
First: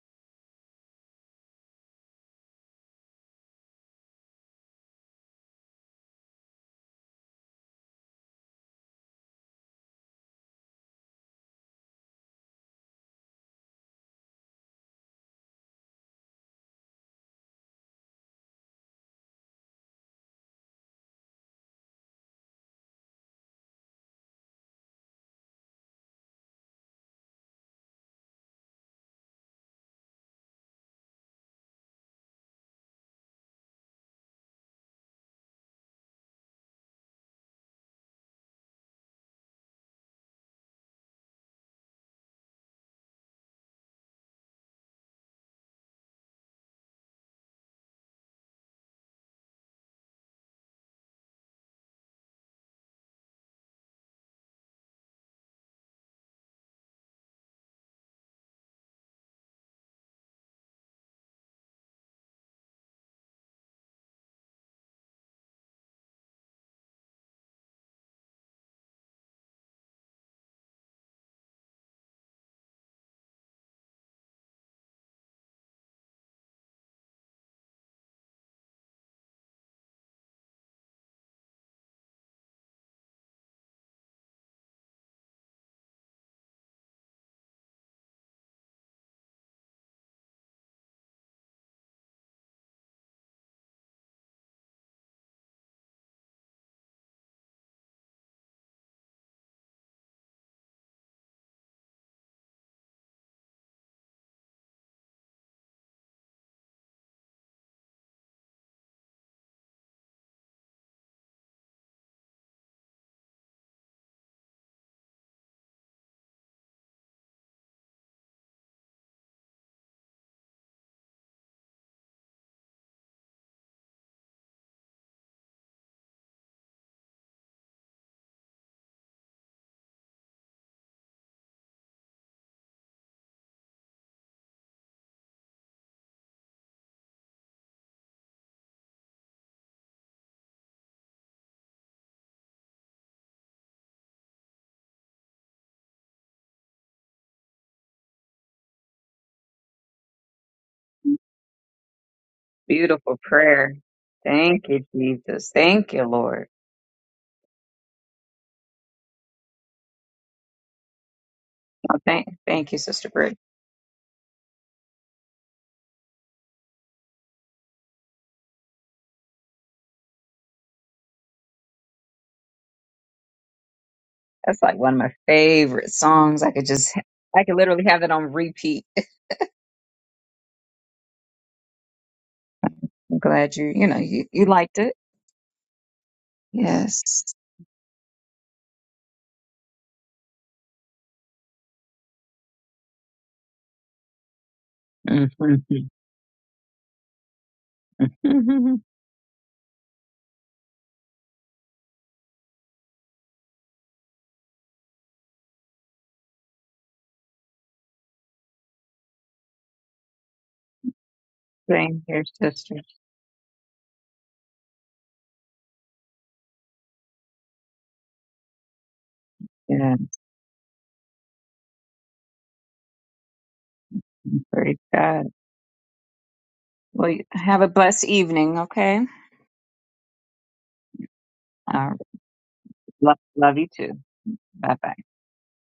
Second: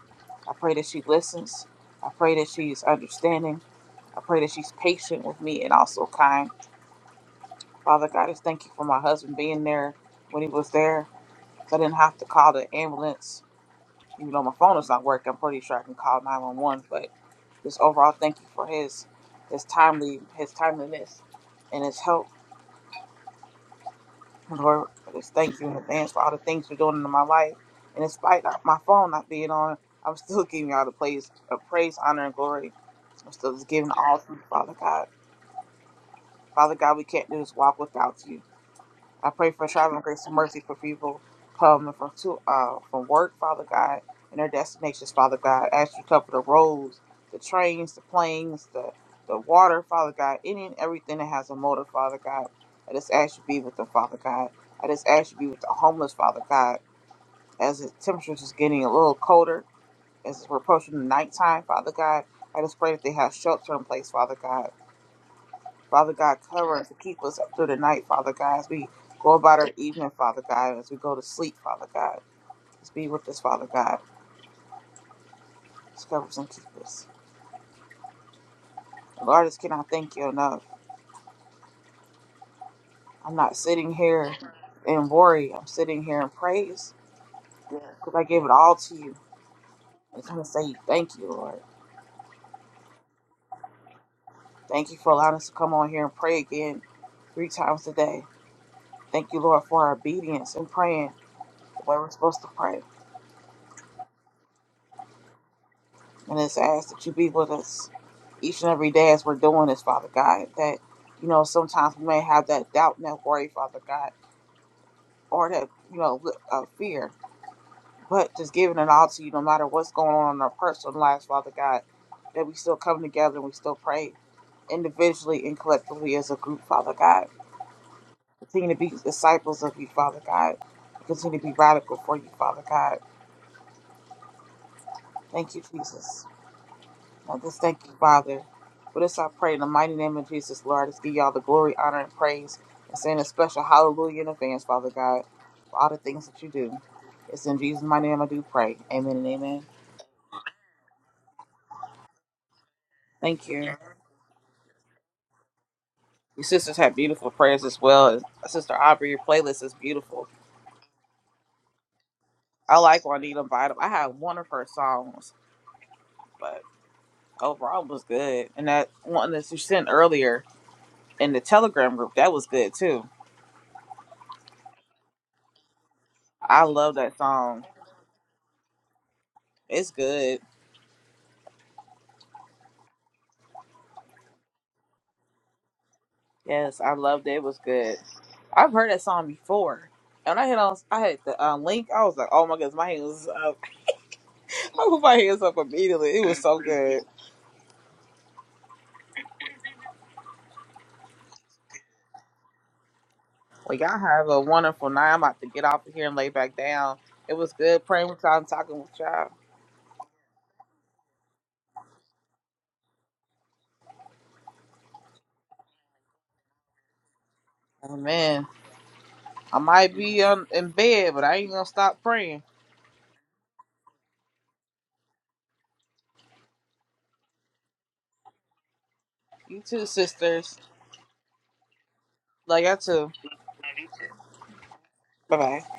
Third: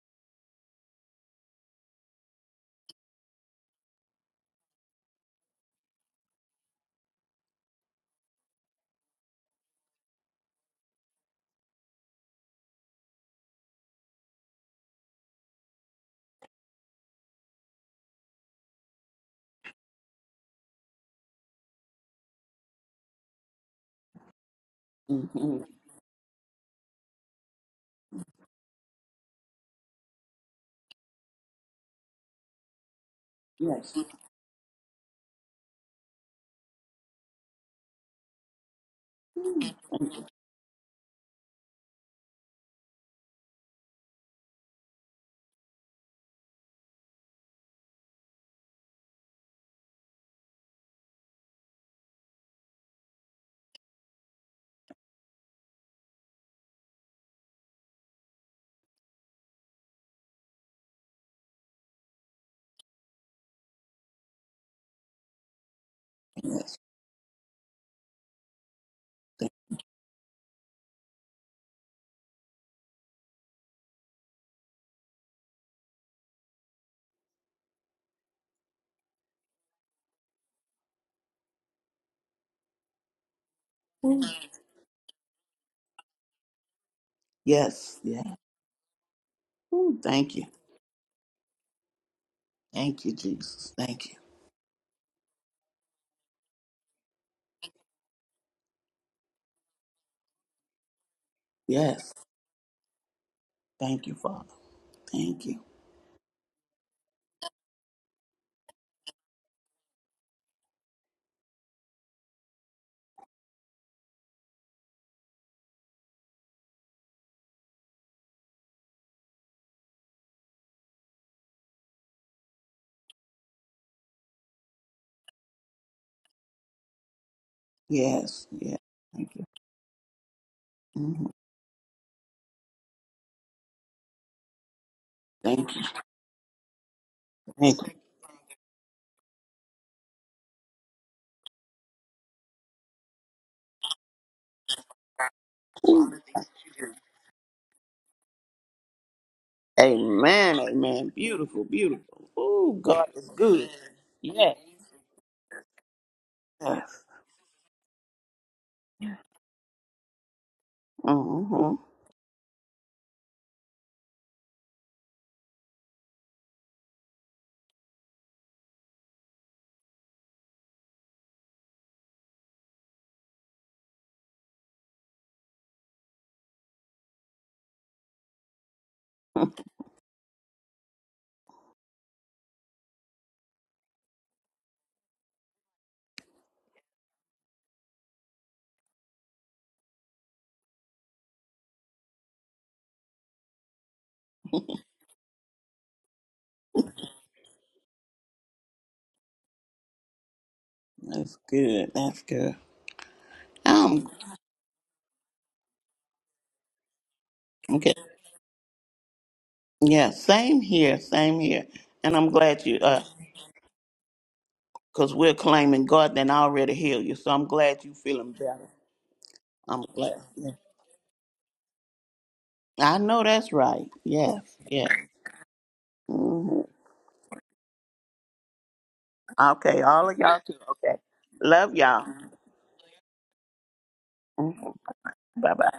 Speaker 3: I pray that she listens. I pray that she's understanding. I pray that she's patient with me and also kind. Father God, I just thank you for my husband being there when he was there. So I didn't have to call the ambulance You know, my phone is not working. I'm pretty sure I can call 911, but just overall, thank you for his his timely his timeliness and his help. Lord, just thank
Speaker 2: mhm,
Speaker 3: you in advance for all the things you're doing in my life. And despite not- my phone not being on, I'm still giving you all the praise, uh, praise, honor, and glory. I'm still just giving
Speaker 2: Yes,
Speaker 3: all to you, Father God. Father God, we can't do this walk without you. I pray for traveling grace and mercy for people coming from to uh from work, Father God, and their destinations, Father God. As you cover the roads, the trains, the planes, the the water, Father God, any and everything that has a motor, Father God. I just ask you to be with them, Father God. I just ask you to be with the homeless, Father God. As the temperatures is getting a little colder, as we're approaching the nighttime, Father God, I just pray that they have shelter in place, Father God. Father God, cover
Speaker 2: yes,
Speaker 3: us and keep us up through the night, Father God, as we go
Speaker 2: thank
Speaker 3: about our evening, Father God, as we go to sleep, Father God. Just be with us, Father God. Just cover us and keep us. Lord, I just cannot thank you enough. I'm not sitting
Speaker 2: you.
Speaker 3: here in worry. I'm sitting here in praise
Speaker 2: yes,
Speaker 3: because I
Speaker 2: yeah.
Speaker 3: gave it all to you.
Speaker 2: Mm,
Speaker 3: I just
Speaker 2: Thank
Speaker 3: want
Speaker 2: you.
Speaker 3: to say thank you, Lord.
Speaker 2: Thank you, Jesus. Thank you.
Speaker 3: Thank you for allowing us to come on here and pray again three times a day. Thank you, Lord, for our obedience and praying the way we're
Speaker 2: Yes,
Speaker 3: supposed to pray.
Speaker 2: thank you, Father. Thank you.
Speaker 3: And just ask that you be with us each and every day as we're doing this, Father God. That, you know, sometimes we may have that doubt and that worry, Father God, or that, you know, uh, fear. But just giving it all to you, no matter what's going on in our personal lives, Father God, that we still come together and we still pray individually and collectively as a group, Father God.
Speaker 2: Yes,
Speaker 3: Continue
Speaker 2: yeah.
Speaker 3: to be
Speaker 2: Thank you.
Speaker 3: disciples of you, Father God.
Speaker 2: Mhm.
Speaker 3: Continue to be radical for you, Father God. Thank you,
Speaker 2: Thank you.
Speaker 3: Jesus. I just
Speaker 2: Thank
Speaker 3: thank you, Father. For this I pray in the mighty name of Jesus, Lord. I Just give y'all the glory, honor, and praise. And saying a special hallelujah in advance, Father God, for all the
Speaker 2: you.
Speaker 3: things that you do. It's in Jesus' mighty name I do pray. Amen and amen.
Speaker 2: Amen. Amen. Beautiful. Beautiful. Oh, God
Speaker 1: Beautiful
Speaker 2: is
Speaker 3: Thank
Speaker 2: good.
Speaker 3: you.
Speaker 1: prayer.
Speaker 2: Yes.
Speaker 1: Thank you, Jesus. Thank you,
Speaker 3: Your
Speaker 1: Lord.
Speaker 3: sisters have
Speaker 2: Yes.
Speaker 3: beautiful prayers as well. Sister Aubrey, your playlist is beautiful.
Speaker 2: hmm
Speaker 1: Oh, Thank, thank you,
Speaker 3: I like
Speaker 1: Sister Brittany.
Speaker 3: Juanita Bottom. I have one of her songs, but overall it was good. And that one that you sent earlier in the Telegram group, that was good too.
Speaker 1: That's like one of my favorite songs. I
Speaker 3: I
Speaker 1: could
Speaker 3: love
Speaker 1: just,
Speaker 3: that
Speaker 1: I could
Speaker 3: song.
Speaker 1: literally have it on repeat.
Speaker 3: It's good.
Speaker 1: I'm glad you, you know, you, you liked it.
Speaker 3: Yes, I
Speaker 1: Yes.
Speaker 3: loved it. It was good. I've heard that song before. And I hit on, I had the um, link. I was like, oh my goodness, my hands up. I put my hands up
Speaker 1: Mm-hmm.
Speaker 3: immediately. It was so good.
Speaker 2: That's good. That's good.
Speaker 3: Well, y'all
Speaker 2: Um.
Speaker 3: have a wonderful night. I'm about to get off of here and lay back down. It was good
Speaker 2: Okay.
Speaker 3: praying with y'all and talking with y'all.
Speaker 2: Yeah. Same here. Same here.
Speaker 1: Same
Speaker 2: And
Speaker 1: here,
Speaker 2: I'm glad
Speaker 1: sister.
Speaker 2: you. Uh. Cause we're claiming God then already healed you. So I'm glad you feeling
Speaker 3: Amen.
Speaker 2: better.
Speaker 3: I
Speaker 2: I'm
Speaker 1: Yeah.
Speaker 3: might
Speaker 2: glad.
Speaker 3: be um,
Speaker 2: Yeah.
Speaker 3: in bed, but I ain't gonna stop praying.
Speaker 2: I know that's right. Yes.
Speaker 1: Praise
Speaker 2: Yes.
Speaker 1: God.
Speaker 2: hmm
Speaker 1: Well, you- have a blessed evening, okay?
Speaker 3: You
Speaker 2: Okay.
Speaker 3: too,
Speaker 2: All of y'all too.
Speaker 3: sisters.
Speaker 2: Okay. Love
Speaker 1: All right.
Speaker 2: y'all.
Speaker 3: Love y'all too.
Speaker 1: Love, love you too.
Speaker 2: Bye
Speaker 1: Bye bye.
Speaker 3: Bye bye.
Speaker 2: bye.